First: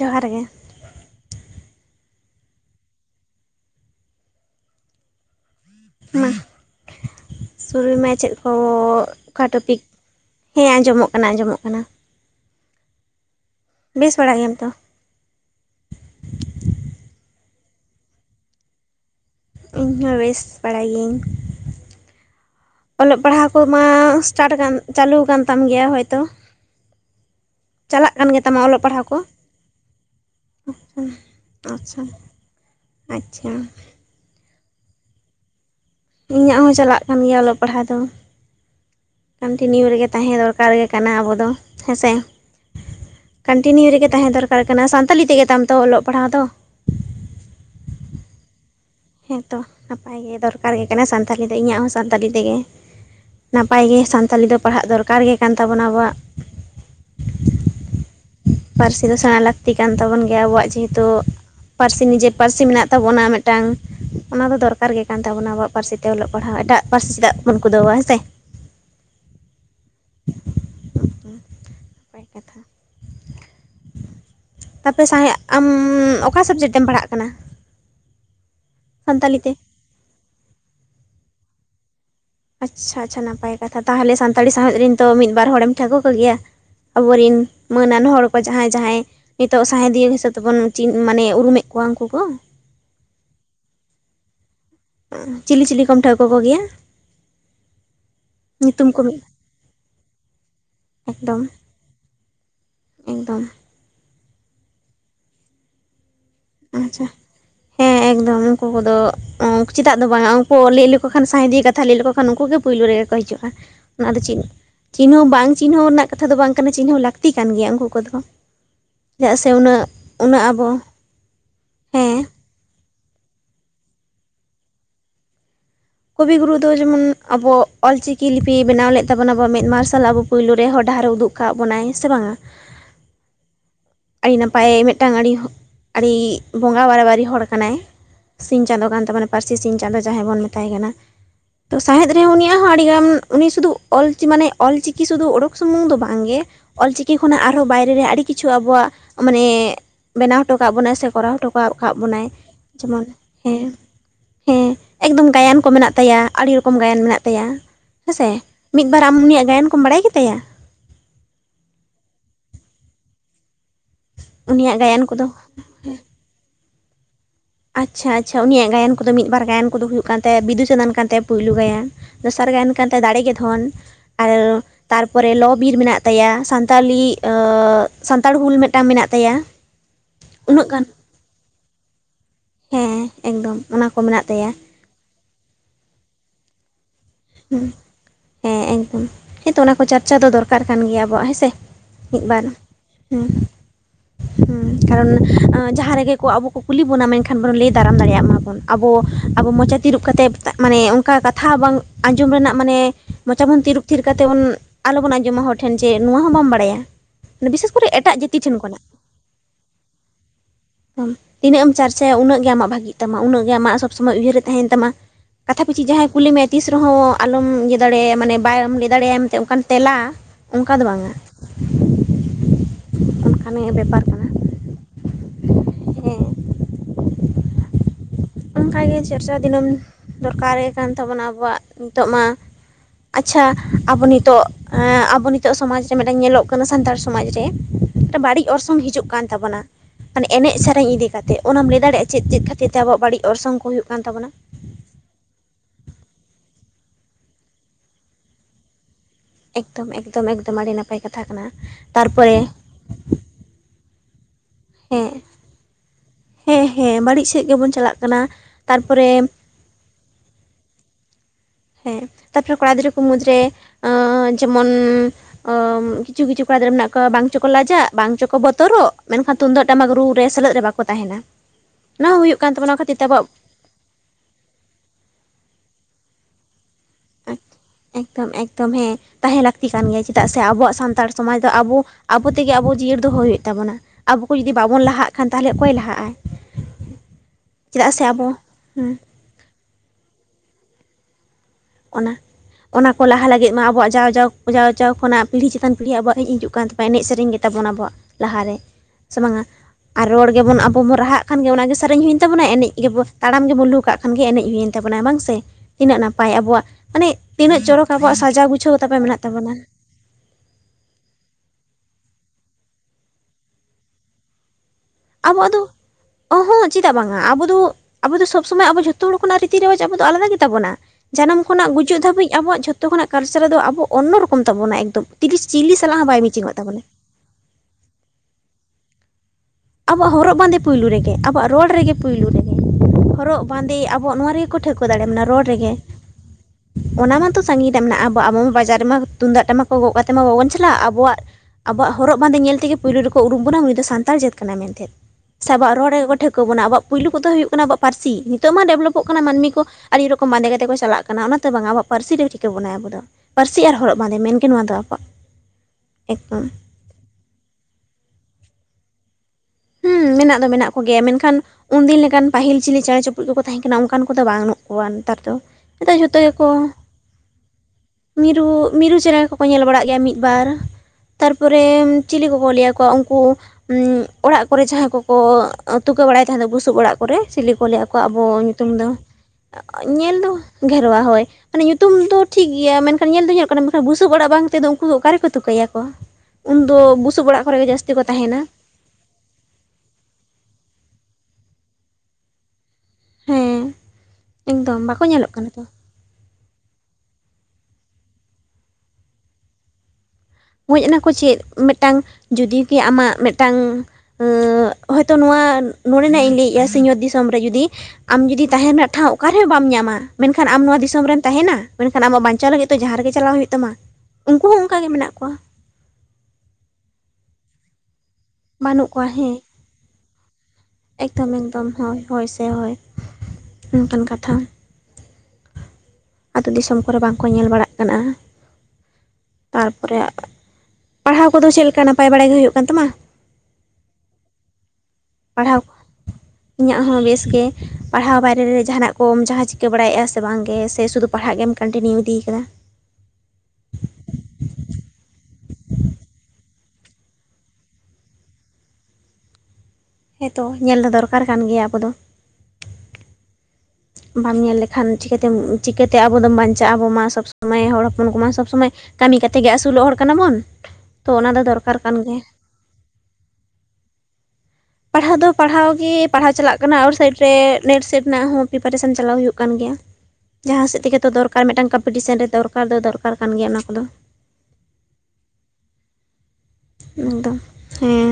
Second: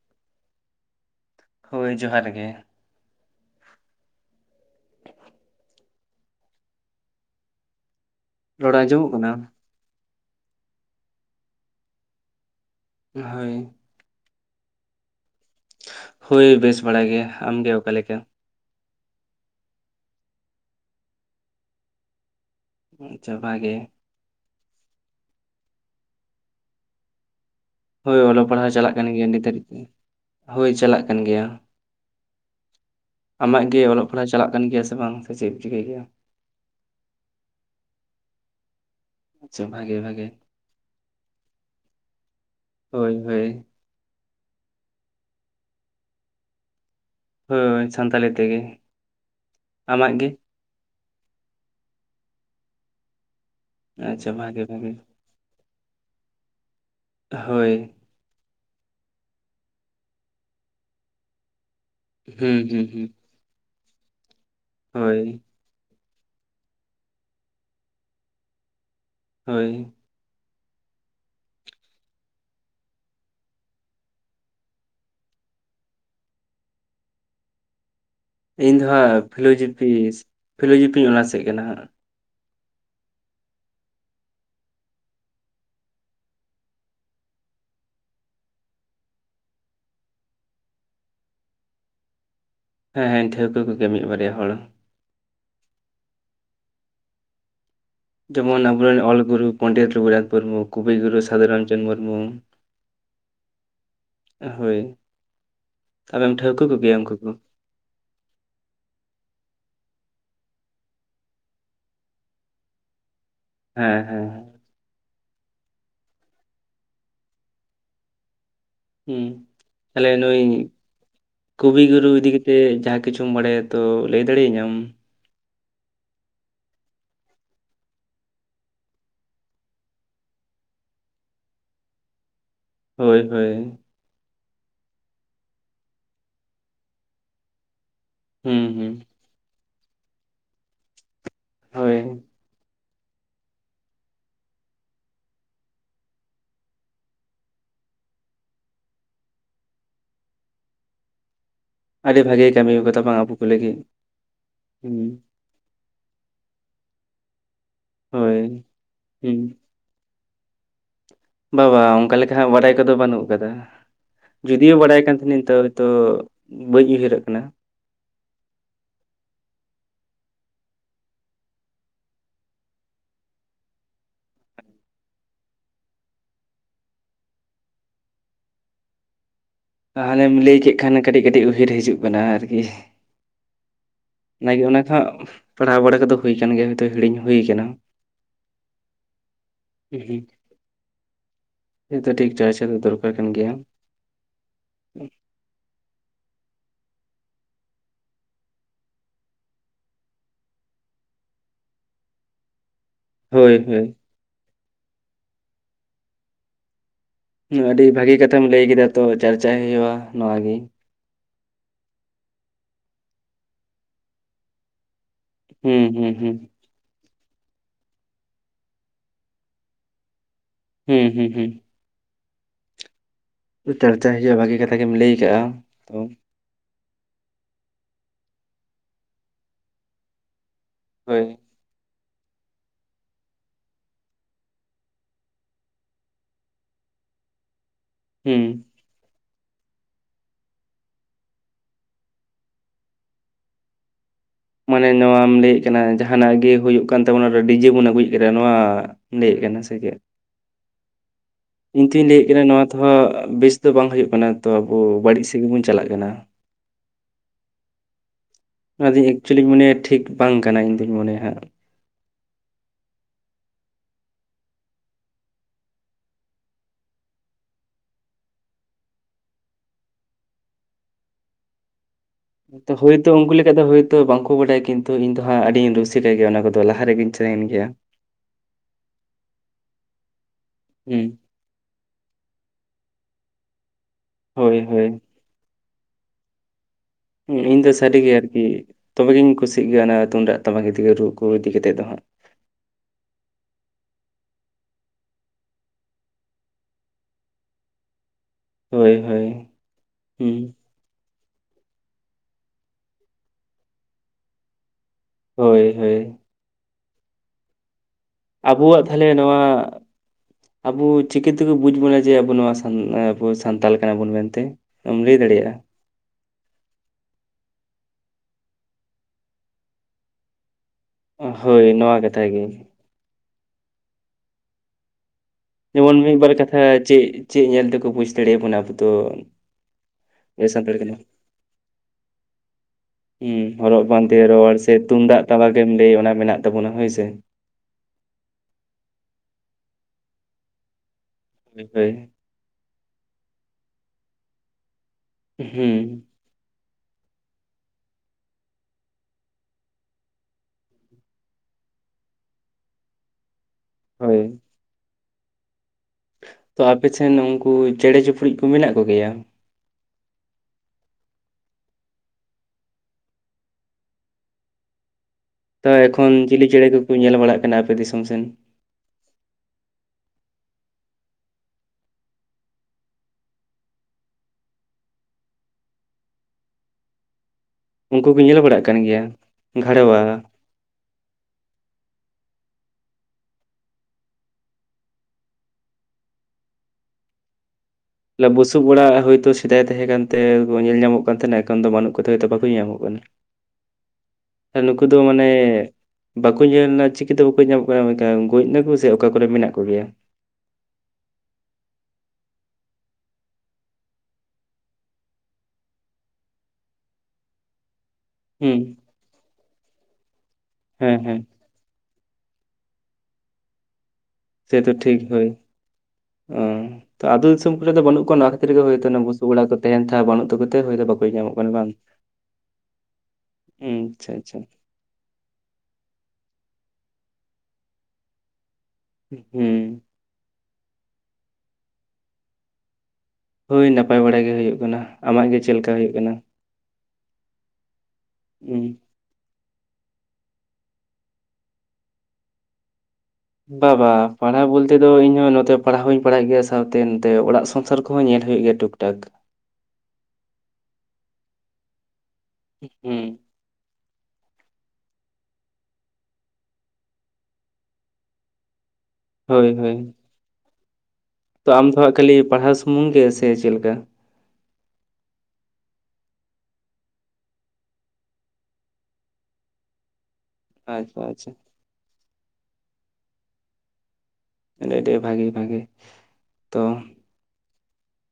ᱡᱚᱦᱟᱨ ᱜᱮ ᱦᱳᱭ ᱡᱚᱦᱟᱨ ᱜᱮ ᱢᱟ ᱥᱩᱨᱩᱭ ᱢᱮ ᱪᱮᱫ ᱠᱚ ᱨᱚᱲ ᱟᱸᱡᱚᱢᱚᱜ ᱠᱟᱱᱟ? ᱚᱠᱟ ᱴᱚᱯᱤᱠ ᱦᱮᱸ ᱟᱸᱡᱚᱢᱚᱜ ᱠᱟᱱᱟ ᱟᱸᱡᱚᱢᱚᱜ ᱠᱟᱱᱟ ᱦᱳᱭ ᱵᱮᱥ ᱵᱟᱲᱟᱜ ᱜᱮᱭᱟᱢ ᱛᱚ ᱦᱳᱭ ᱵᱮᱥ ᱵᱟᱲᱟ ᱜᱮ ᱟᱢᱜᱮ ᱚᱠᱟ ᱞᱮᱠᱟ ᱤᱧ ᱦᱚᱸ ᱵᱮᱥ ᱵᱟᱲᱟ ᱜᱤᱭᱟᱹᱧ ᱚᱞᱚᱜ ᱟᱪᱪᱷᱟ ᱯᱟᱲᱦᱟᱣ ᱵᱷᱟᱜᱮ ᱠᱚᱢᱟ ᱮᱥᱴᱟᱴ ᱠᱟᱱ ᱪᱟᱹᱞᱩ ᱠᱟᱱ ᱛᱟᱢ ᱜᱮᱭᱟ ᱦᱚᱭ ᱛᱚ ᱪᱟᱞᱟᱜ ᱦᱳᱭ ᱠᱟᱱ ᱜᱮᱛᱟ ᱢᱟ ᱚᱞᱚᱜ ᱪᱟᱞᱟᱜ ᱯᱟᱲᱦᱟᱣ ᱠᱟᱱ ᱠᱚ ᱜᱮᱭᱟ ᱱᱤᱛ ᱫᱷᱟᱹᱨᱤᱡ ᱛᱮ? ᱦᱳᱭ ᱪᱟᱞᱟᱜ ᱠᱟᱱ ᱜᱮᱭᱟ᱾ ᱟᱪᱪᱷᱟ ᱟᱪᱪᱷᱟ ᱟᱪᱪᱷᱟ ᱟᱢᱟᱜ ᱜᱮ ᱚᱞᱚᱜ ᱯᱟᱲᱦᱟᱜ ᱪᱟᱞᱟᱜ ᱠᱟᱱ ᱜᱮᱭᱟ ᱥᱮ ᱵᱟᱝ ᱥᱮ ᱪᱮᱫ ᱪᱤᱠᱟᱹᱭ ᱜᱮᱭᱟ ᱤᱧᱟᱹᱜ ᱦᱚᱸ ᱪᱟᱞᱟᱜ ᱠᱟᱱ ᱜᱮᱭᱟ ᱚᱞᱚᱜ ᱯᱟᱲᱦᱟᱜ ᱫᱚ ᱟᱪᱪᱷᱟ ᱠᱚᱱᱴᱤᱱᱤᱭᱩ ᱵᱷᱟᱜᱮ ᱨᱮᱜᱮ ᱵᱷᱟᱜᱮ ᱛᱟᱦᱮᱸ ᱫᱚᱨᱠᱟᱨ ᱜᱮ ᱠᱟᱱᱟ ᱟᱵᱚ ᱫᱚ ᱦᱮᱸ ᱥᱮ ᱦᱳᱭ ᱦᱳᱭ ᱠᱚᱱᱴᱤᱱᱤᱭᱩ ᱨᱮᱜᱮ ᱛᱟᱦᱮᱸ ᱫᱚᱨᱠᱟᱨ ᱠᱟᱱᱟ ᱥᱟᱱᱛᱟᱞᱤ ᱛᱮᱜᱮ ᱛᱟᱢ ᱛᱚ ᱚᱞᱚᱜ ᱯᱟᱲᱦᱟᱣ ᱫᱚ ᱦᱳᱭ ᱥᱟᱱᱛᱟᱞᱤ ᱛᱮᱜᱮ ᱦᱮᱸ ᱛᱚ ᱱᱟᱯᱟᱭ ᱜᱮ ᱫᱚᱨᱠᱟᱨ ᱜᱮ ᱠᱟᱱᱟ ᱥᱟᱱᱛᱟᱞᱤ ᱫᱚ ᱤᱧᱟᱹᱜ ᱦᱚᱸ ᱥᱟᱱᱛᱟᱞᱤ ᱛᱮᱜᱮ ᱱᱟᱯᱟᱭ ᱜᱮ ᱟᱪᱪᱷᱟ ᱥᱟᱱᱛᱟᱞᱤ ᱫᱚ ᱵᱷᱟᱜᱮ ᱯᱟᱲᱦᱟᱜ ᱵᱷᱟᱜᱮ ᱫᱚᱨᱠᱟᱨ ᱜᱮ ᱠᱟᱱ ᱛᱟᱵᱚᱱᱟ ᱟᱵᱚᱣᱟᱜ ᱦᱳᱭ ᱯᱟᱹᱨᱥᱤ ᱫᱚ ᱥᱮᱬᱟ ᱞᱟᱹᱠᱛᱤ ᱠᱟᱱ ᱛᱟᱵᱚᱱ ᱜᱮᱭᱟ ᱟᱵᱚᱣᱟᱜ ᱡᱮᱦᱮᱛᱩ ᱯᱟᱹᱨᱥᱤ ᱱᱤᱡᱮ ᱯᱟᱹᱨᱥᱤ ᱦᱩᱸ ᱦᱩᱸ ᱢᱮᱱᱟᱜ ᱦᱩᱸ ᱛᱟᱵᱚᱱᱟ ᱢᱤᱫᱴᱟᱝ ᱚᱱᱟ ᱫᱚ ᱫᱚᱨᱠᱟᱨ ᱜᱮ ᱦᱳᱭ ᱠᱟᱱ ᱛᱟᱵᱚᱱᱟ ᱟᱵᱚᱣᱟᱜ ᱯᱟᱹᱨᱥᱤ ᱛᱮ ᱚᱞᱚᱜ ᱯᱟᱲᱦᱟᱣ ᱮᱴᱟᱜ ᱯᱟᱹᱨᱥᱤ ᱪᱮᱫᱟᱜ ᱵᱚᱱ ᱠᱩᱫᱟᱹᱣ ᱟ ᱦᱮᱸ ᱥᱮ ᱦᱳᱭ ᱱᱟᱯᱟᱭ ᱠᱟᱛᱷᱟ ᱛᱟᱯᱮ ᱥᱟᱦᱮ ᱟᱢ ᱚᱠᱟ ᱥᱟᱵᱡᱮᱴ ᱮᱢ ᱯᱟᱲᱦᱟᱜ ᱠᱟᱱᱟ ᱤᱧ ᱫᱚ ᱦᱟᱸᱜ ᱥᱟᱱᱛᱟᱞᱤ ᱛᱮ ᱯᱷᱤᱞᱳᱡᱚᱯᱷᱤ ᱯᱷᱤᱞᱳᱡᱚᱯᱷᱤᱧ ᱚᱱᱟᱨᱥ ᱮᱫ ᱠᱟᱱᱟ ᱦᱟᱸᱜ ᱟᱪᱪᱷᱟ ᱟᱪᱪᱷᱟ ᱱᱟᱯᱟᱭ ᱠᱟᱛᱷᱟ ᱛᱟᱦᱚᱞᱮ ᱥᱟᱱᱛᱟᱲᱤ ᱥᱟᱶᱦᱮᱫ ᱨᱮᱱ ᱛᱚ ᱢᱤᱫ ᱵᱟᱨ ᱦᱚᱲᱮᱢ ᱴᱷᱟᱹᱣᱠᱟᱹ ᱠᱚᱜᱮᱭᱟ ᱟᱵᱚᱨᱤᱱ ᱢᱟᱹᱱᱟᱱ ᱦᱚᱲ ᱠᱚ ᱡᱟᱦᱟᱸᱭ ᱡᱟᱦᱟᱸᱭ ᱱᱤᱛᱚᱜ ᱥᱟᱸᱦᱮᱫᱤᱭᱟᱹ ᱦᱤᱥᱟᱹᱵ ᱛᱮᱵᱚᱱ ᱪᱤᱱ ᱢᱟᱱᱮ ᱩᱨᱩᱢᱮᱜ ᱠᱚᱣᱟ ᱩᱱᱠᱩ ᱠᱚ ᱦᱮᱸ ᱦᱮᱸ ᱴᱷᱟᱹᱣᱠᱟᱹ ᱠᱚᱜᱮᱭᱟ ᱢᱤᱫ ᱵᱟᱨᱮᱭᱟ ᱦᱚᱲ ᱪᱤᱞᱤ ᱪᱤᱞᱤ ᱠᱚᱢ ᱴᱷᱟᱹᱣᱠᱟᱹ ᱠᱚᱜᱮᱭᱟ ᱡᱮᱢᱚᱱ ᱧᱩᱛᱩᱢ ᱟᱵᱚᱨᱮᱱ ᱠᱚ ᱢᱤᱫ ᱚᱞ ᱜᱩᱨᱩ ᱯᱚᱱᱰᱤᱛ ᱨᱚᱜᱷᱩᱱᱟᱛᱷ ᱢᱩᱨᱢᱩ ᱠᱚᱵᱤᱜᱩᱨᱩ ᱮᱠᱫᱚᱢ ᱥᱟᱫᱷᱩ ᱨᱟᱢᱪᱟᱸᱫᱽ ᱢᱩᱨᱢᱩ ᱮᱠᱫᱚᱢ ᱦᱳᱭ ᱟᱢᱮᱢ ᱴᱷᱟᱹᱣᱠᱟᱹ ᱠᱚᱜᱮᱭᱟ ᱟᱪᱪᱷᱟ ᱩᱱᱠᱩ ᱠᱚ ᱦᱮᱸ ᱮᱠᱫᱚᱢ ᱩᱱᱠᱩ ᱠᱚᱫᱚ ᱚ ᱪᱮᱫᱟᱜ ᱫᱚ ᱵᱟᱝ-ᱟ ᱩᱱᱠᱩ ᱞᱟᱹᱭ ᱞᱮᱠᱚ ᱠᱷᱟᱱ ᱥᱟᱶᱦᱮᱫᱤᱭᱟᱹ ᱠᱟᱛᱷᱟ ᱞᱟᱹᱭ ᱞᱮᱠᱚ ᱠᱷᱟᱱ ᱩᱱᱠᱩ ᱜᱮ ᱯᱳᱭᱞᱳ ᱨᱮᱜᱮ ᱠᱚ ᱦᱤᱡᱩᱜ-ᱟ ᱦᱮᱸ ᱚᱱᱟ ᱫᱚ ᱦᱮᱸ ᱪᱤᱜ ᱪᱤᱱᱦᱟᱹᱣ ᱵᱟᱝ ᱪᱤᱱᱦᱟᱹᱣ ᱨᱮᱱᱟᱜ ᱠᱟᱛᱷᱟ ᱫᱚ ᱵᱟᱝ ᱠᱟᱱᱟ ᱪᱤᱱᱦᱟᱹᱣ ᱞᱟᱹᱠᱛᱤ ᱠᱟᱱ ᱜᱮᱭᱟ ᱩᱱᱠᱩ ᱠᱚᱫᱚ ᱦᱩᱸ ᱪᱮᱫᱟᱜ ᱥᱮ ᱩᱱᱟᱹᱜ ᱩᱱᱟᱹᱜ ᱟᱵᱚ ᱠᱚᱵᱤᱜᱩᱨᱩ ᱦᱮᱸ ᱤᱫᱤ ᱠᱟᱛᱮᱫ ᱡᱟᱦᱟᱸ ᱠᱤᱪᱷᱩᱢ ᱵᱟᱲᱟᱭᱟ ᱛᱚ ᱞᱟᱹᱭ ᱫᱟᱲᱮᱭᱟᱧ ᱟᱢ ᱠᱚᱵᱤᱜᱩᱨᱩ ᱫᱚ ᱡᱮᱢᱚᱱ ᱟᱵᱚ ᱚᱞ ᱪᱤᱠᱤ ᱞᱤᱯᱤ ᱵᱮᱱᱟᱣ ᱞᱮᱫ ᱛᱟᱵᱚᱱᱟᱵᱚ ᱢᱮᱫ ᱢᱟᱨᱥᱟᱞ ᱟᱵᱚ ᱯᱩᱭᱞᱳ ᱨᱮ ᱦᱚᱨ ᱰᱟᱦᱟᱨ ᱨᱮ ᱩᱫᱩᱜ ᱠᱟᱜ ᱵᱚᱱᱟᱭ ᱥᱮ ᱵᱟᱝ ᱟ ᱦᱳᱭ ᱦᱳᱭ ᱟᱹᱰᱤ ᱱᱟᱯᱟᱭ ᱢᱤᱫᱴᱟᱝ ᱟᱹᱰᱤ ᱟᱹᱰᱤ ᱵᱚᱸᱜᱟ ᱵᱟᱨᱟ ᱵᱟᱨᱤ ᱦᱚᱲ ᱠᱟᱱᱟᱭ ᱥᱤᱧ ᱦᱩᱸ ᱪᱟᱸᱫᱚ ᱦᱩᱸ ᱠᱟᱱ ᱛᱟᱵᱚᱱᱟ ᱯᱟᱹᱨᱥᱤ ᱥᱤᱧ ᱪᱟᱸᱫᱚ ᱡᱟᱦᱟᱸᱭ ᱵᱚᱱ ᱢᱮᱛᱟᱭ ᱠᱟᱱᱟ ᱦᱳᱭ ᱥᱟᱶᱦᱮᱫ ᱨᱮᱦᱚᱸ ᱩᱱᱤᱭᱟᱜ ᱦᱚᱸ ᱟᱹᱰᱤᱜᱟᱱ ᱩᱱᱤ ᱥᱩᱫᱷᱩ ᱚᱞ ᱢᱟᱱᱮ ᱚᱞᱪᱤᱠᱤ ᱥᱩᱫᱩ ᱚᱰᱳᱠ ᱥᱩᱢᱩᱝ ᱫᱚ ᱵᱟᱝ ᱜᱮ ᱚᱞᱪᱤᱠᱤ ᱠᱷᱚᱱᱟᱜ ᱟᱨᱦᱚᱸ ᱵᱟᱭᱨᱮ ᱨᱮ ᱟᱹᱰᱤ ᱠᱤᱪᱷᱩ ᱟᱵᱚᱣᱟᱜ ᱢᱟᱱᱮ ᱵᱮᱱᱟᱣ ᱦᱚᱴᱚ ᱠᱟᱜ ᱵᱚᱱᱟ ᱥᱮ ᱠᱚᱨᱟᱣ ᱦᱚᱴᱚ ᱨᱟᱠᱟᱵ ᱠᱟᱜ ᱟᱹᱰᱤ ᱵᱚᱱᱟᱭ ᱵᱷᱟᱜᱮ ᱠᱟᱹᱢᱤ ᱠᱟᱫᱟ ᱡᱮᱢᱚᱱ ᱵᱟᱝ ᱟᱵᱚ ᱠᱚ ᱦᱮᱸ ᱞᱟᱹᱜᱤᱫ ᱦᱮᱸ ᱦᱩᱸ ᱮᱠᱫᱚᱢ ᱜᱟᱭᱟᱱ ᱠᱚ ᱢᱮᱱᱟᱜ ᱛᱟᱭᱟ ᱟᱹᱰᱤ ᱨᱚᱠᱚᱢ ᱜᱟᱭᱟᱱ ᱢᱮᱱᱟᱜ ᱛᱟᱭᱟ ᱦᱮᱸ ᱥᱮ ᱦᱳᱭ ᱢᱤᱫ ᱵᱟᱨ ᱟᱢ ᱦᱩᱸ ᱩᱱᱤᱭᱟᱜ ᱜᱟᱭᱟᱱ ᱠᱚᱢ ᱵᱟᱲᱟᱭ ᱜᱮ ᱛᱟᱭᱟ ᱵᱟᱵᱟ ᱚᱱᱠᱟ ᱞᱮᱠᱟ ᱦᱟᱸᱜ ᱵᱟᱰᱟᱭ ᱠᱚᱫᱚ ᱵᱟᱹᱱᱩᱜ ᱠᱟᱫᱟ ᱡᱩᱫᱤᱭᱳ ᱩᱱᱤᱭᱟᱜ ᱵᱟᱲᱟᱭ ᱜᱟᱭᱟᱱ ᱠᱟᱱ ᱠᱚᱫᱚ ᱛᱟᱸᱦᱮᱱᱟ ᱱᱤᱛᱚ ᱱᱤᱛᱚᱜ ᱵᱟᱹᱧ ᱩᱭᱦᱟᱹᱨᱚᱜ ᱠᱟᱱᱟ ᱟᱪᱪᱷᱟ ᱟᱪᱪᱷᱟ ᱩᱱᱤᱭᱟᱜ ᱜᱟᱭᱟᱱ ᱠᱚᱫᱚ ᱢᱤᱫ ᱵᱟᱨ ᱜᱟᱭᱟᱱ ᱠᱚᱫᱚ ᱦᱩᱭᱩᱜ ᱠᱟᱱ ᱛᱟᱭᱟ ᱵᱤᱫᱩ ᱪᱟᱸᱫᱟᱱ ᱠᱟᱱ ᱛᱟᱭᱟ ᱯᱩᱭᱞᱩ ᱜᱟᱭᱟᱱ ᱫᱚᱥᱟᱨ ᱜᱟᱭᱟᱱ ᱠᱟᱱ ᱛᱟᱭ ᱫᱟᱲᱮ ᱜᱮ ᱫᱷᱚᱱ ᱟᱨ ᱛᱟᱨ ᱯᱚᱨᱮ ᱞᱚ ᱵᱤᱨ ᱢᱮᱱᱟᱜ ᱛᱟᱭᱟ ᱥᱟᱱᱛᱟᱞᱤ ᱥᱟᱱᱛᱟᱲ ᱦᱩᱞ ᱢᱤᱫ ᱴᱟᱝ ᱢᱮᱱᱟᱜ ᱛᱟᱭᱟ ᱛᱟᱦᱚᱞᱮᱢ ᱞᱟᱹᱭ ᱩᱱᱟᱹᱜ ᱠᱮᱫ ᱜᱟᱱ ᱠᱷᱟᱱ ᱠᱟᱹᱴᱤᱡ ᱠᱟᱹᱴᱤᱡ ᱩᱭᱦᱟᱹᱨ ᱦᱤᱡᱩᱜ ᱠᱟᱱᱟ ᱟᱨᱠᱤ ᱦᱮᱸ ᱮᱠᱫᱚᱢ ᱚᱱᱟ ᱠᱚ ᱢᱮᱱᱟᱜ ᱛᱟᱭᱟ ᱚᱱᱟᱜᱮ ᱚᱱᱟ ᱦᱟᱸᱜ ᱯᱟᱲᱦᱟᱣ ᱵᱟᱲᱟ ᱠᱟᱫᱚ ᱦᱩᱭ ᱠᱟᱱ ᱜᱮᱭᱟ ᱦᱚᱭᱛᱚ ᱦᱤᱲᱤᱧ ᱦᱩᱭ ᱠᱟᱱᱟ ᱦᱮᱸ ᱦᱮᱸ ᱮᱠᱫᱚᱢ ᱦᱮᱸᱛᱚ ᱚᱱᱟ ᱠᱚ ᱪᱟᱨᱪᱟ ᱫᱚ ᱫᱚᱨᱠᱟᱨ ᱠᱟᱱ ᱜᱮᱭᱟ ᱟᱵᱚᱣᱟᱜ ᱦᱮᱸᱥᱮ ᱱᱤᱛᱚ ᱢᱤᱫ ᱴᱷᱤᱠ ᱴᱟᱪᱦᱚᱸ ᱫᱚᱨᱠᱟᱨ ᱠᱟᱱ ᱜᱮᱭᱟ ᱦᱩᱸ ᱠᱟᱨᱚᱱ ᱡᱟᱦᱟᱸ ᱨᱮᱜᱮ ᱠᱚ ᱟᱵᱚ ᱠᱚ ᱠᱩᱞᱤ ᱵᱚᱱᱟ ᱢᱮᱱ ᱠᱷᱟᱱ ᱵᱚᱱ ᱞᱟᱹᱭ ᱫᱟᱨᱟᱢ ᱫᱟᱲᱮᱭᱟᱜ ᱢᱟᱵᱚᱱ ᱟᱵᱚ ᱟᱵᱚ ᱢᱚᱪᱟ ᱛᱤᱨᱩᱯ ᱠᱟᱛᱮᱫ ᱢᱟᱱᱮ ᱚᱱᱠᱟ ᱠᱟᱛᱷᱟ ᱵᱟᱝ ᱟᱸᱡᱚᱢ ᱨᱮᱱᱟᱜ ᱢᱟᱱᱮ, ᱢᱚᱪᱟ ᱦᱳᱭ ᱵᱩᱱ ᱦᱳᱭ ᱛᱤᱨᱩᱯ ᱛᱷᱤᱨ ᱠᱟ ᱛᱮᱵᱩᱱ ᱟᱞᱚ ᱵᱚᱱ ᱟᱸᱡᱚᱢᱟ ᱦᱚᱲ ᱴᱷᱮᱱ, ᱪᱮ ᱱᱚᱶᱟ ᱦᱚᱸ ᱵᱟᱢ ᱵᱟᱲᱟᱭᱟ? ᱵᱤᱥᱮᱥ ᱟᱹᱰᱤ ᱠᱚᱨᱮ ᱵᱷᱟᱹᱜᱮ ᱮᱴᱟᱜ ᱡᱟᱹᱛᱤ ᱠᱟᱛᱷᱟᱢ ᱴᱷᱮᱱ ᱞᱟᱹᱭ ᱠᱷᱚᱱᱟᱜ ᱠᱮᱫᱟ ᱛᱚ ᱪᱟᱨᱪᱟᱭ ᱦᱩᱭᱩᱜ-ᱟ ᱱᱚᱣᱟ ᱜᱮ ᱛᱤᱱᱟᱹᱜ ᱮᱢ ᱪᱟᱨᱪᱟᱭᱟ ᱩᱱᱟᱹᱜ ᱜᱮ ᱟᱢᱟᱜ ᱵᱷᱟᱹᱜᱤᱜ ᱛᱟᱢᱟ ᱩᱱᱟᱹᱜ ᱜᱮ ᱟᱢᱟᱜ ᱥᱚᱵᱥᱚᱢᱚᱭ ᱩᱭᱦᱟᱹᱨ ᱨᱮ ᱛᱟᱸᱦᱮᱭᱮᱱ ᱛᱟᱢᱟ ᱠᱟᱛᱷᱟ ᱦᱩᱸ ᱯᱤᱪᱷᱤ ᱡᱟᱦᱟᱸᱭ ᱦᱩᱸ ᱠᱩᱞᱤ ᱦᱩᱸ ᱢᱮ ᱛᱤᱥ ᱨᱮᱦᱚᱸ ᱟᱞᱚᱢ ᱤᱭᱟᱹ ᱫᱟᱲᱮᱭᱟ ᱢᱟᱱᱮ ᱵᱟᱢ ᱞᱟᱹᱭ ᱫᱟᱲᱮᱭᱟᱜ ᱟ ᱚᱱᱠᱟᱱ ᱛᱮᱞᱟ ᱚᱱᱠᱟ ᱫᱚ ᱦᱩᱸ ᱵᱟᱝᱟ ᱦᱩᱸ ᱦᱩᱸ ᱚᱱᱠᱟᱱ ᱵᱮᱯᱟᱨ ᱪᱟᱨᱪᱟ ᱠᱟᱱᱟ ᱦᱩᱭᱩᱜ-ᱟ ᱵᱷᱟᱜᱮ ᱠᱟᱛᱷᱟ ᱜᱮᱢ ᱞᱟᱹᱭ ᱠᱟᱜ-ᱟ ᱛᱚ ᱚᱱᱠᱟ ᱜᱮ ᱪᱟᱨᱪᱟ ᱫᱤᱱᱟᱹᱢ ᱫᱚᱨᱠᱟᱨ ᱜᱮ ᱠᱟᱱ ᱦᱳᱭ ᱛᱟᱵᱚᱱᱟ ᱟᱵᱚᱣᱟᱜ ᱱᱤᱛᱚᱜ ᱢᱟ ᱟᱪᱪᱷᱟ ᱟᱵᱚ ᱱᱤᱛᱚᱜ ᱟᱵᱚ ᱱᱤᱛᱚᱜ ᱥᱚᱢᱟᱡᱽ ᱨᱮ ᱢᱤᱫᱴᱟᱝ ᱧᱮᱞᱚᱜ ᱠᱟᱱᱟ ᱥᱟᱱᱛᱟᱲ ᱥᱚᱢᱟᱡ ᱨᱮ ᱢᱤᱫ ᱦᱩᱸ ᱵᱟᱹᱲᱤᱡ ᱚᱨᱥᱚᱝ ᱦᱤᱡᱩᱜ ᱠᱟᱱ ᱛᱟᱵᱚᱱᱟ ᱢᱟᱱᱮ ᱮᱱᱮᱡ ᱥᱮᱨᱮᱧ ᱤᱫᱤᱠᱟᱛᱮ ᱚᱱᱟᱢ ᱞᱟᱹᱭ ᱫᱟᱲᱮᱭᱟᱜ-ᱟ ᱪᱮᱫ ᱪᱮᱫ ᱠᱷᱟᱹᱛᱤᱨ ᱛᱮ ᱟᱵᱚᱣᱟᱜ ᱵᱟᱹᱲᱤᱡ ᱚᱨᱥᱚᱝ ᱠᱚ ᱦᱩᱭᱩᱜ ᱠᱟᱱ ᱛᱟᱵᱚᱱᱟ ᱢᱟᱱᱮ ᱱᱚᱶᱟᱢ ᱞᱟᱹᱭᱮᱜ ᱠᱟᱱᱟ ᱡᱟᱦᱟᱱᱟᱜ ᱜᱮ ᱦᱩᱭᱩᱜ ᱠᱟᱱ ᱛᱟᱵᱚᱱᱟ ᱰᱤᱡᱮ ᱵᱚᱱ ᱟᱹᱜᱩᱭᱮᱫ ᱠᱟᱱᱟ ᱱᱚᱶᱟ ᱾ ᱮᱠᱫᱚᱢ ᱮᱠᱫᱚᱢ ᱮᱠᱫᱚᱢ ᱟᱹᱰᱤ ᱱᱟᱯᱟᱭ ᱠᱟᱛᱷᱟ ᱠᱟᱱᱟ ᱾ ᱤᱧ ᱛᱩᱧ ᱞᱟᱹᱭᱮᱫ ᱠᱟᱱᱟ ᱱᱚᱣᱟ ᱛᱮᱦᱚᱸ ᱵᱮᱥ ᱫᱚ ᱵᱟᱝ ᱦᱳᱭᱳᱜ ᱠᱟᱱᱟ ᱛᱚ ᱟᱵᱚ ᱦᱮᱸ ᱵᱟᱹᱲᱤᱡ ᱥᱮᱫ ᱜᱮᱵᱚᱱ ᱪᱟᱞᱟᱜ ᱠᱟᱱᱟ ᱾ ᱦᱮᱸ ᱦᱮᱸ ᱵᱟᱹᱲᱤᱡ ᱥᱮᱜ ᱜᱮᱵᱚᱱ ᱪᱟᱞᱟᱜ ᱠᱟᱱᱟ ᱾ ᱟᱫᱩᱧ ᱮᱠᱪᱩᱭᱞᱤᱧ ᱢᱚᱱᱮᱭᱟ ᱴᱷᱤᱠ ᱵᱟᱝ ᱠᱟᱱᱟ ᱤᱧᱫᱩᱧ ᱢᱚᱱᱮᱭᱟ ᱦᱟᱸᱜ ᱾ ᱦᱮᱸ, ᱛᱟᱯᱚᱨᱮ ᱠᱚᱲᱟ ᱜᱤᱫᱽᱨᱟᱹ ᱠᱚ ᱢᱩᱫᱽ ᱨᱮ ᱮᱸ ᱡᱮᱢᱚᱱ ᱚᱸᱢ ᱠᱤᱪᱷᱩ ᱠᱤᱪᱷᱩ ᱠᱚᱲᱟ ᱜᱤᱫᱽᱨᱟᱹ ᱢᱮᱱᱟᱜ ᱠᱚᱣᱟ ᱵᱟᱝ ᱪᱚᱠᱚ ᱞᱟᱡᱟᱜ ᱵᱟᱝ ᱪᱚᱠᱚ ᱵᱚᱛᱚᱨᱚᱜ ᱢᱮᱱᱠᱷᱟᱱ ᱛᱩᱢᱫᱟᱹᱜ ᱴᱟᱢᱟᱠ ᱨᱩ ᱨᱮ ᱥᱮᱞᱮᱫ ᱨᱮ ᱵᱟᱠᱚ ᱛᱟᱦᱮᱱᱟ ᱾ ᱛᱚ ᱦᱳᱭᱛᱚ ᱩᱱᱠᱩ ᱞᱟᱹ ᱫᱚ ᱦᱳᱭᱛᱳ ᱵᱟᱝᱠᱚ ᱵᱟᱰᱟᱭᱟ ᱠᱤᱱᱛᱩ ᱤᱧ ᱫᱚ ᱦᱟᱸᱜ ᱟᱹᱰᱤᱧ ᱨᱩᱥᱤᱠᱟ ᱜᱮᱭᱟ ᱚᱱᱟ ᱠᱚᱫᱚ ᱞᱟᱦᱟ ᱨᱮᱜᱮᱧ ᱛᱟᱦᱮᱱ ᱜᱮᱭᱟ ᱾ ᱮᱠᱛᱚᱢ ᱮᱠᱛᱚᱢ ᱦᱮᱸ ᱛᱟᱦᱮᱸ ᱞᱟᱹᱠᱛᱤ ᱠᱟᱱ ᱜᱮᱭᱟ ᱪᱮᱫᱟᱜ ᱥᱮ ᱟᱵᱚᱣᱟᱜ ᱦᱩᱸ ᱥᱟᱱᱛᱟᱲ ᱥᱚᱢᱟᱡᱽ ᱫᱚ ᱟᱵᱚ ᱟᱵᱚ ᱛᱮᱜᱮ ᱟᱵᱚ ᱡᱤᱭᱟᱹᱲ ᱫᱚᱦᱚᱭ ᱦᱩᱭᱩᱜ ᱛᱟᱵᱚᱱᱟ ᱾ ᱟᱵᱚ ᱠᱚ ᱡᱩᱫᱤ ᱦᱳᱭ ᱵᱟᱵᱚᱱ ᱦᱳᱭ ᱞᱟᱦᱟᱜ ᱠᱷᱟᱱ ᱛᱟᱦᱚᱞᱮ ᱚᱠᱚᱭ ᱞᱟᱦᱟᱜᱼᱟ? ᱦᱩᱸ ᱤᱧ ᱫᱚ ᱥᱟᱹᱨᱤ ᱜᱮ ᱟᱨᱠᱤ ᱛᱚᱵᱮᱜᱤᱧ ᱠᱩᱥᱤᱜ ᱜᱮᱭᱟ ᱚᱱᱟ ᱛᱩᱢᱫᱟᱜ ᱴᱟᱢᱟᱠ ᱤᱫᱤᱜᱮ ᱨᱩ ᱠᱚ ᱤᱫᱤ ᱠᱟᱛᱮᱜ ᱫᱚ ᱾ ᱚᱱᱟ ᱚᱱᱟ ᱠᱚ ᱞᱟᱦᱟ ᱞᱟᱹᱜᱤᱜ ᱢᱟ ᱟᱵᱚᱣᱟᱜ ᱡᱟᱣ ᱡᱟᱣ ᱡᱟᱣ ᱡᱟᱣ ᱠᱷᱚᱱᱟᱜ ᱯᱤᱲᱦᱤ ᱪᱮᱛᱟᱱ ᱯᱤᱲᱦᱤ ᱟᱵᱚᱣᱟᱜ ᱦᱮᱡ ᱦᱤᱡᱩᱜ ᱠᱟᱱ ᱛᱟᱵᱚᱱᱟ ᱮᱱᱮᱡ ᱥᱮᱨᱮᱧ ᱜᱮᱛᱟ ᱵᱚᱱ ᱟᱵᱚᱣᱟᱜ ᱞᱟᱦᱟᱨᱮ ᱦᱳᱭ ᱥᱮ ᱦᱳᱭ ᱵᱟᱝᱼᱟ? ᱟᱨ ᱨᱚᱲ ᱦᱩᱸ ᱜᱮᱵᱚᱱ ᱟᱵᱚ ᱵᱚᱱ ᱨᱟᱦᱟᱼᱟᱜ ᱠᱷᱟᱱ ᱜᱮ ᱚᱱᱟᱜᱮ ᱥᱮᱨᱮᱧ ᱦᱩᱭᱮᱱ ᱛᱟᱵᱚᱱᱟ ᱾ ᱮᱱᱮᱡ ᱜᱮᱵᱚ ᱛᱟᱲᱟᱢ ᱜᱮᱵᱚᱱ ᱞᱩᱦᱩᱠ ᱠᱟᱜ ᱠᱷᱟᱱ ᱜᱮ ᱮᱱᱮᱡ ᱦᱩᱭᱮᱱ ᱛᱟᱵᱚᱱᱟ ᱵᱟᱝ ᱥᱮ ᱦᱳᱭ ᱦᱳᱭ ᱛᱤᱱᱟᱹᱜ ᱱᱟᱯᱟᱭ ᱟᱵᱚᱣᱟᱜ ᱾ ᱢᱟᱱᱮ ᱛᱤᱱᱟᱹᱜ ᱪᱚᱨᱚᱠ ᱟᱵᱚᱣᱟᱜ ᱥᱟᱡᱟᱣ ᱜᱩᱪᱷᱟᱹᱣ ᱛᱟᱯᱮ ᱢᱮᱱᱟᱜ ᱛᱟᱵᱚ ᱱᱟ ᱾ ᱟᱵᱩ ᱪᱤᱠᱟᱹ ᱛᱮᱠᱚ ᱵᱩᱡᱽ ᱵᱩᱱᱟ ᱡᱮ ᱟᱵᱩ ᱱᱚᱶᱟ ᱥᱟᱱ-ᱮᱸ ᱟᱵᱩ ᱥᱟᱱᱛᱟᱞ ᱠᱟᱱᱟ ᱵᱩᱱ ᱢᱮᱱ ᱛᱮ? ᱟᱵᱩᱼᱣᱟᱜ ᱫᱚ ᱚᱦᱚ ᱪᱮᱫᱟᱜ ᱵᱟᱝᱼᱟ ᱟᱵᱚ ᱫᱚ ᱟᱵᱚ ᱥᱚᱵ ᱥᱚᱢᱚᱭ ᱟᱵᱚ ᱡᱷᱚᱛᱚ ᱦᱚᱲ ᱠᱷᱚᱱᱟᱜ ᱨᱤᱛᱤ ᱨᱮᱣᱟᱡᱽ ᱟᱵᱚ ᱫᱚ ᱟᱞᱟᱫᱟ ᱜᱮᱛᱟ ᱵᱚᱱᱟ ᱾ ᱡᱟᱱᱟᱢ ᱦᱳᱭ ᱠᱷᱚᱱᱟᱜ ᱱᱚᱣᱟ ᱜᱩᱡᱩᱜ ᱠᱟᱛᱷᱟ ᱫᱷᱟᱹᱵᱤᱡ ᱜᱮ ᱟᱵᱚᱣᱟᱜ ᱡᱷᱚᱛᱚ ᱠᱷᱚᱱᱟᱜ ᱠᱟᱞᱪᱟ ᱨᱮᱫᱚ ᱟᱵᱚ ᱚᱱᱚ ᱨᱚᱠᱚᱢ ᱛᱟᱵᱚᱱᱟ ᱮᱠᱫᱚᱢ ᱾ ᱛᱤᱨᱤᱥ ᱪᱤᱞᱞᱤ ᱥᱟᱞᱟᱜ ᱦᱚᱸ ᱵᱟᱭ ᱢᱤᱪᱤᱝᱚᱜ ᱛᱟᱵᱚᱱᱟ ᱪᱮᱜ ᱧᱮᱞ ᱛᱮᱠᱚ ᱵᱩᱡᱽ ᱫᱟᱲᱮᱭᱟ ᱵᱚᱱᱟ ᱟᱵᱚ? ᱟᱵᱚᱣᱟᱜ ᱦᱚᱨᱚᱜ ᱵᱟᱸᱫᱮ ᱥᱟᱱᱛᱟᱲ ᱯᱩᱭᱞᱩ ᱠᱟᱱᱟ ᱨᱮᱜᱮ ᱟᱵᱚᱣᱟᱜ ᱨᱚᱲ ᱨᱮᱜᱮ ᱯᱩᱭᱞᱩ ᱨᱮᱜᱮ ᱾ ᱦᱩᱸ ᱦᱚᱨᱚᱜ ᱵᱟᱸᱫᱮ ᱟᱵᱚᱣᱟᱜ ᱱᱚᱣᱟ ᱨᱮᱜᱮ ᱨᱚᱲ ᱠᱚ ᱥᱮ ᱴᱷᱟᱹᱣᱠᱟᱹ ᱛᱩᱢᱫᱟᱜ ᱫᱟᱲᱮᱭᱟ-ᱱᱟ ᱨᱚᱲ ᱴᱟᱢᱟᱠᱮᱢ ᱨᱮᱜᱮ, ᱞᱟᱹᱭ ᱚᱱᱟ ᱢᱮᱱᱟᱜ ᱛᱟᱵᱚᱱᱟ ᱦᱳᱭ ᱥᱮ ᱚᱱᱟ ᱢᱟᱛᱚ ᱥᱟᱜᱤᱧ ᱨᱮ ᱢᱮᱱᱟᱜᱼᱟ ᱟᱵᱚᱼᱟᱜ ᱟᱵᱚ ᱵᱟᱡᱟᱨ ᱨᱮᱢᱟ ᱛᱩᱢᱫᱟᱜ ᱴᱟᱢᱟᱠ ᱠᱚ ᱜᱚᱜ ᱠᱟᱛᱮ ᱢᱟ ᱵᱟᱵᱚᱱ ᱪᱟᱞᱟᱜ, ᱟᱵᱚᱣᱟᱜ ᱦᱳᱭ ᱟᱵᱚᱼᱟᱜ ᱦᱳᱭ ᱦᱚᱨᱚᱜ ᱵᱟᱸᱫᱮ ᱧᱮᱞ ᱛᱮᱜᱮ ᱯᱩᱭᱞᱳ ᱨᱮᱠᱚ ᱩᱨᱩᱢ ᱵᱚᱱᱟ ᱱᱩᱭ ᱫᱚ ᱥᱟᱱᱛᱟᱲ ᱡᱟᱹᱛ ᱠᱟᱱᱟᱭ ᱢᱮᱱᱛᱮ ᱾ ᱥᱮ ᱦᱩᱸ ᱟᱵᱚᱣᱟᱜ ᱨᱚᱲ ᱨᱮᱜᱮ ᱠᱚ ᱴᱷᱣᱠᱟᱹ ᱵᱚᱱᱟ ᱟᱵᱚᱣᱟ ᱯᱩᱭᱞᱩ ᱠᱚᱫᱚ ᱦᱩᱭᱩᱜ ᱠᱟᱱᱟ ᱟᱵᱚᱼᱟᱜ ᱯᱟᱹᱨᱥᱤ, ᱱᱤᱛᱚᱜ ᱢᱟ ᱰᱮᱵᱷᱞᱚᱯᱚᱜ ᱠᱟᱱᱟ ᱢᱟᱹᱱᱢᱤ ᱠᱚ ᱟᱹᱰᱤ ᱨᱚᱠᱚᱢ ᱵᱟᱸᱫᱮ ᱠᱚᱛᱮ ᱠᱚ ᱪᱟᱞᱟᱜ ᱠᱟᱱᱟ ᱚᱱᱟᱛᱮ ᱵᱟᱝᱼᱟ ᱟᱵᱚᱣᱟᱜ ᱯᱟᱹᱨᱥᱤ ᱜᱮ ᱴᱤᱠᱟᱹ ᱵᱚᱱᱟ ᱟᱵᱚ ᱫᱚ ᱾ ᱯᱟᱨᱥᱤ ᱟᱨ ᱦᱚᱨᱚᱜ ᱵᱟᱸᱫᱮ ᱦᱳᱭ ᱢᱮᱱᱜᱮ ᱱᱚᱣᱟ ᱫᱚ ᱟᱠᱵᱚᱼᱟᱜ ᱮᱠ-ᱫᱚᱢ ᱾ ᱛᱚ ᱟᱯᱮ ᱥᱮᱱ ᱩᱱᱠᱩ ᱪᱮᱬᱮ ᱪᱤᱯᱲᱩᱡ ᱠᱩ ᱢᱮᱱᱟᱜ ᱠᱚ ᱜᱮᱭᱟ? ᱦᱩᱸ ᱢᱮᱱᱟᱜ ᱫᱚ ᱢᱮᱱᱟᱜ ᱠᱚ ᱜᱮᱭᱟ, ᱢᱮᱱᱠᱷᱟᱱ ᱩᱱ ᱫᱤᱱ ᱞᱮᱠᱟᱱ ᱯᱟᱹᱤᱞ ᱪᱤᱞᱤ ᱪᱮᱬᱮ ᱪᱩᱯᱩᱡ ᱠᱚᱠᱚ ᱛᱟᱦᱮᱸ ᱠᱟᱱᱟ ᱚᱱᱠᱟᱱ ᱠᱚᱫᱚ ᱵᱟᱝ-ᱱᱩᱜ ᱠᱚᱣᱟ ᱱᱮᱛᱟᱨ ᱫᱚ ᱛᱚ ᱾ ᱟᱫᱚ ᱮᱠᱷᱚᱱ ᱡᱷᱚᱛᱚ ᱪᱤᱞᱤ ᱜᱮᱠᱚ, ᱪᱮᱬᱮ ᱠᱚᱠᱚ ᱧᱮᱞ ᱵᱟᱲᱟᱜ ᱠᱟᱱᱟ ᱟᱯᱮ ᱫᱤᱥᱚᱢ ᱥᱮᱱ ᱢᱤᱨᱩ-ᱢᱤᱨᱩ ᱪᱮᱬᱮ ᱠᱚ ᱠᱚ ᱧᱮᱞ ᱵᱟᱲᱟᱜ ᱜᱮᱭᱟ ᱢᱤᱫ ᱵᱟᱨ ᱾ ᱛᱟᱨ-ᱯᱚᱨᱮ ᱪᱤᱞᱤ ᱠᱚᱠᱚ ᱞᱟᱹᱭ ᱟᱠᱚᱣᱟ ᱩᱱᱠᱩ ᱩᱸᱻᱜ ᱚᱲᱟᱜ? ᱠᱚᱨᱮ ᱡᱟᱦᱟᱸᱭ ᱠᱚᱠᱚ ᱛᱩᱠᱟᱹ ᱵᱟᱲᱟᱭ ᱛᱟᱦᱮᱸ ᱱᱟ ᱵᱩᱥᱩᱵ ᱚᱲᱟᱜ ᱚᱨᱮ ᱥᱤᱞᱤ ᱠᱚ ᱞᱮᱫ ᱟᱠᱚᱣᱟ ᱩᱱᱠᱩ ᱠᱚ ᱟᱵᱚ ᱧᱮᱞ ᱵᱟᱲᱟᱜ ᱧᱩᱛᱩᱢ ᱠᱟᱱ ᱫᱚ ᱜᱮᱭᱟ ᱜᱷᱟᱲᱣᱟ ᱧᱮᱞ ᱫᱚ ᱜᱷᱮᱨᱣᱟ ᱦᱳᱭ ᱢᱟᱱᱮ ᱧᱩᱛᱩᱢ ᱫᱚ ᱴᱷᱤᱠ ᱜᱮᱭᱟ ᱢᱮᱱᱠᱷᱟᱱ ᱢᱟᱱᱮ ᱧᱩᱛᱩᱢ ᱫᱚ ᱴᱷᱤᱠ ᱜᱤᱭᱟ ᱢᱮᱱᱠᱷᱟᱱ ᱧᱮᱞ ᱫᱚ ᱧᱮᱞᱚᱜ ᱠᱟᱱᱟ ᱢᱮᱱᱠᱷᱟᱱ ᱵᱩᱥᱩᱵ ᱚᱲᱟᱜ ᱵᱟᱝ ᱛᱮᱫᱚ ᱩᱱᱠᱩ ᱫᱚ ᱚᱠᱟᱨᱮ ᱠᱚ ᱛᱩᱠᱟᱹᱭᱟ ᱠᱚ ᱩᱱᱫᱚ ᱵᱩᱥᱩᱵ ᱚᱲᱟᱜ ᱠᱚᱨᱮ ᱜᱮ ᱡᱟᱹᱥ ᱞᱚ ᱵᱩᱵᱥᱩ ᱚᱲᱟᱜ ᱦᱳᱭ ᱛᱚ ᱥᱮᱫᱟᱭ ᱛᱮᱦᱮᱸ ᱠᱟᱱ ᱛᱮ ᱠᱩ ᱧᱮᱞ ᱧᱟᱢᱚᱜ ᱠᱟᱱ ᱛᱟᱦᱮᱸᱱᱟ ᱮᱠᱷᱚᱱ ᱫᱚ ᱵᱟᱹᱱᱩᱜ ᱠᱚᱛᱮ ᱵᱟᱠᱚ ᱧᱟᱢᱚᱜ ᱠᱟᱱᱟ ᱦᱮᱸ ᱾ ᱱᱩᱠᱩ ᱮᱠᱫᱚᱢ ᱫᱚ ᱵᱟᱠᱚ ᱢᱟᱱᱮ ᱧᱮᱞᱚᱜ ᱠᱟᱱᱟ ᱛᱚ ᱵᱟᱠᱩ ᱡᱚᱭᱮᱱ ᱫᱟ ᱪᱤᱠᱟᱹ ᱛᱮ ᱵᱟᱠᱩ ᱧᱟᱢᱚᱜ ᱠᱟᱱᱟ ᱢᱮᱛᱟ ᱜᱚᱡ ᱱᱟᱠᱩ ᱥᱮ ᱚᱠᱟ ᱠᱚᱨᱮ ᱢᱮᱱᱟᱜ ᱠᱚ ᱜᱮᱭᱟ? ᱦᱚᱡ ᱮᱱᱟ ᱠᱚ ᱪᱮᱫ ᱢᱮᱜᱴᱟᱝ ᱡᱩᱫᱤ ᱜᱮ ᱟᱢᱟᱜ ᱢᱮᱜᱴᱟᱝ ᱩᱸᱻ ᱦᱚᱭᱛᱳ ᱱᱚᱶᱟ ᱱᱚᱰᱮ ᱱᱟᱜ ᱤᱧ ᱞᱟᱹᱭᱮᱜᱼᱟ ᱥᱤᱧ ᱛᱚ ᱫᱤᱥᱚᱢ ᱨᱮ ᱡᱩᱫᱤ ᱟᱢ ᱡᱩᱫᱤ ᱦᱩᱸ ᱛᱟᱦᱮ ᱮᱱᱟᱜ ᱴᱷᱟᱶ ᱚᱠᱟ ᱨᱮᱦᱚᱸ ᱵᱟᱢ ᱧᱟᱢᱟ ᱢᱮᱱᱠᱷᱟᱱ ᱟᱢ ᱱᱚᱣᱟ ᱦᱮᱸ ᱫᱤᱥᱚᱢ ᱦᱮᱸ ᱨᱮᱢ ᱛᱟᱦᱮᱱᱟ? ᱢᱮᱱᱠᱷᱟᱱ ᱟᱢᱟᱜ ᱵᱟᱧᱪᱟᱣ ᱞᱟᱹᱜᱤᱫ ᱛᱚ ᱡᱟᱦᱟᱸ ᱨᱮᱜᱮ ᱪᱟᱞᱟᱣ ᱦᱩᱭᱩᱜ ᱛᱟᱢᱟ? ᱩᱱᱠᱩ ᱦᱚᱸ ᱥᱮᱛᱚ ᱚᱱᱠᱟ ᱜᱮ ᱴᱷᱤᱠ ᱢᱮᱱᱟᱜ ᱦᱳᱭ ᱠᱚᱣᱟ ᱟᱹᱛᱩ ᱫᱤᱥᱚᱢ ᱠᱚᱨᱮ ᱫᱚ ᱵᱟᱹᱱᱩᱜ ᱠᱚᱣᱟ ᱱᱚᱣᱟ [unintelligible] ᱠᱷᱟᱹᱛᱤᱨᱜᱮ ᱦᱚᱭᱛᱳ ᱵᱟᱹᱱᱩᱜ ᱠᱚᱣᱟ [unintelligible] ᱵᱩᱥᱩᱵ ᱦᱮᱸ ᱚᱲᱟᱜ ᱠᱚ ᱛᱮᱦᱮᱸᱱ ᱛᱷᱟ ᱵᱟᱹᱱᱩᱜ ᱛᱟᱠᱩ ᱛᱮ ᱵᱟᱸᱠᱚ ᱮᱠᱫᱚᱢ ᱧᱟᱢᱚᱜ ᱠᱟᱱᱟ ᱮᱠᱫᱚᱢ ᱵᱟᱝ ᱦᱳᱭ ᱦᱳᱭ ᱥᱮ ᱦᱳᱭ ᱦᱸ ᱚᱱᱠᱟᱱ ᱟᱪᱪᱷᱟ ᱠᱟᱛᱷᱟ ᱟᱪᱪᱷᱟ ᱟᱛᱩ ᱫᱤᱥᱚᱢ ᱠᱚᱨᱮ ᱵᱟᱝᱠᱚ ᱧᱮᱞ ᱵᱟᱲᱟᱜ ᱠᱟᱱᱟ ᱦᱩᱸ ᱛᱟᱨᱯᱚᱨᱮ ᱯᱟᱲᱦᱟᱣ ᱠᱚᱫᱚ ᱪᱮᱫ ᱞᱮᱠᱟ ᱱᱟᱯᱟᱭ ᱵᱟᱲᱟ ᱜᱮ ᱦᱩᱭᱩᱜ ᱠᱟᱱ ᱛᱟᱢᱟ ᱦᱳᱭ ᱱᱟᱯᱟᱭ ᱵᱟᱲᱟ ᱜᱮ ᱦᱩᱭᱩᱜ ᱠᱟᱱᱟ ᱟᱢᱟᱜ ᱜᱮ ᱪᱮᱜ ᱯᱟᱲᱦᱟᱣ ᱞᱮᱠᱟ ᱦᱩᱭᱩᱜ ᱠᱟᱱᱟ ᱤᱧᱟᱹᱜ ᱦᱚᱸ ᱵᱮᱥ ᱜᱮ ᱯᱟᱲᱦᱟ ᱵᱟᱭᱨᱮ ᱨᱮ ᱦᱩᱸ ᱡᱟᱦᱟᱸᱱᱟᱜ [unintelligible] ᱠᱚᱢ ᱡᱟᱦᱟᱸ ᱪᱤᱠᱟᱹ ᱵᱟᱲᱟᱭᱮᱫᱼᱟ ᱥᱮ ᱵᱟᱝᱜᱮ ᱥᱮ ᱥᱩᱫᱩ ᱯᱟᱲᱦᱟᱜ ᱜᱮᱢ ᱠᱚᱱᱴᱤᱱᱤᱭᱩ ᱤᱫᱤᱭ ᱠᱟᱫᱟ ᱵᱟᱝ ᱵᱟᱝ ᱯᱟᱲᱦᱟᱣ ᱵᱚᱞᱛᱮ ᱫᱚ ᱤᱧᱦᱚᱸ ᱱᱚᱛᱮ ᱯᱟᱲᱦᱟᱣ ᱦᱚᱸᱧ ᱯᱟᱲᱦᱟᱜ ᱜᱮᱭᱟ ᱥᱟᱶᱛᱮ ᱱᱚᱛᱮ ᱚᱲᱟᱜ ᱥᱚᱝᱥᱟᱨ ᱠᱚᱦᱚᱸ ᱧᱮᱞ ᱦᱩᱭᱩᱜ ᱜᱮᱭᱟ ᱴᱩᱠᱴᱟᱠ ᱦᱮᱸ ᱛᱚ ᱧᱮᱞ ᱫᱚ ᱫᱚᱨᱠᱟᱨ ᱠᱟᱱ ᱜᱮᱭᱟ ᱟᱵᱚ ᱫᱚ ᱦᱮᱸ ᱵᱟᱢ ᱧᱮᱞ ᱞᱮᱠᱷᱟᱱ ᱪᱤᱠᱟᱹᱛᱮᱢ ᱪᱤᱠᱟᱹᱛᱮ ᱟᱵᱚ ᱫᱚᱢ ᱵᱟᱧᱪᱟᱜᱼᱟ ᱟᱵᱚᱱ ᱢᱟ ᱥᱚᱵᱽ ᱥᱚᱢᱚᱭ ᱦᱚᱲ ᱦᱚᱯᱚᱱ ᱠᱚᱢᱟ ᱥᱚᱵᱽ ᱥᱚᱢᱚᱭ ᱠᱟᱹᱢᱤ ᱠᱟᱛᱮ ᱦᱳᱭ ᱜᱮ ᱦᱳᱭ ᱟᱹᱥᱩᱞᱚᱜ ᱦᱚᱲ ᱠᱟᱱᱟ ᱵᱚᱱ ᱚᱱᱟ ᱛᱚ ᱟᱢ ᱫᱚᱨᱠᱟᱨ ᱫᱚ ᱦᱟᱸᱜ ᱠᱟᱱ ᱠᱷᱟᱹᱞᱤ ᱜᱮᱭᱟ ᱯᱟᱲᱦᱟᱣ ᱥᱩᱢᱩᱝ ᱜᱮ ᱥᱮ ᱪᱮᱫ ᱞᱮᱠᱟ ᱯᱟᱲᱦᱟᱣ ᱫᱚ ᱯᱟᱲᱦᱟᱣ ᱜᱮ ᱯᱟᱲᱦᱟᱣ ᱪᱟᱞᱟᱜ ᱠᱟᱱᱟ ᱟᱣᱩᱴ ᱥᱟᱭᱤᱰ ᱨᱮ ᱱᱮᱴ ᱥᱮᱴ ᱨᱮᱱᱟᱜ ᱦᱚᱸ ᱯᱨᱤᱯᱟᱨᱮᱥᱚᱱ ᱪᱟᱞᱟᱣ ᱦᱩᱭᱩᱜ ᱠᱟᱱ ᱜᱮᱭᱟ [inaudible] ᱡᱟᱦᱟᱸ ᱥᱮᱫ ᱛᱮᱜᱮ ᱟᱪᱪᱷᱟ ᱛᱚ ᱟᱪᱪᱷᱟ ᱫᱚᱨᱠᱟᱨ ᱢᱤᱫᱴᱟᱝ ᱠᱚᱢᱯᱤᱴᱤᱥᱟᱱ ᱨᱮ ᱫᱚᱨᱠᱟᱨ ᱫᱚ ᱫᱚᱨᱠᱟᱨ ᱠᱟᱱ ᱜᱮᱭᱟ ᱚᱱᱟ ᱠᱚᱫᱚ ᱟᱹᱰᱤ ᱟᱹᱰᱤ ᱵᱷᱟᱜᱤᱼᱵᱷᱟᱜᱤ ᱛᱚ ᱮᱠ ᱫᱚᱢ ᱦᱮᱸ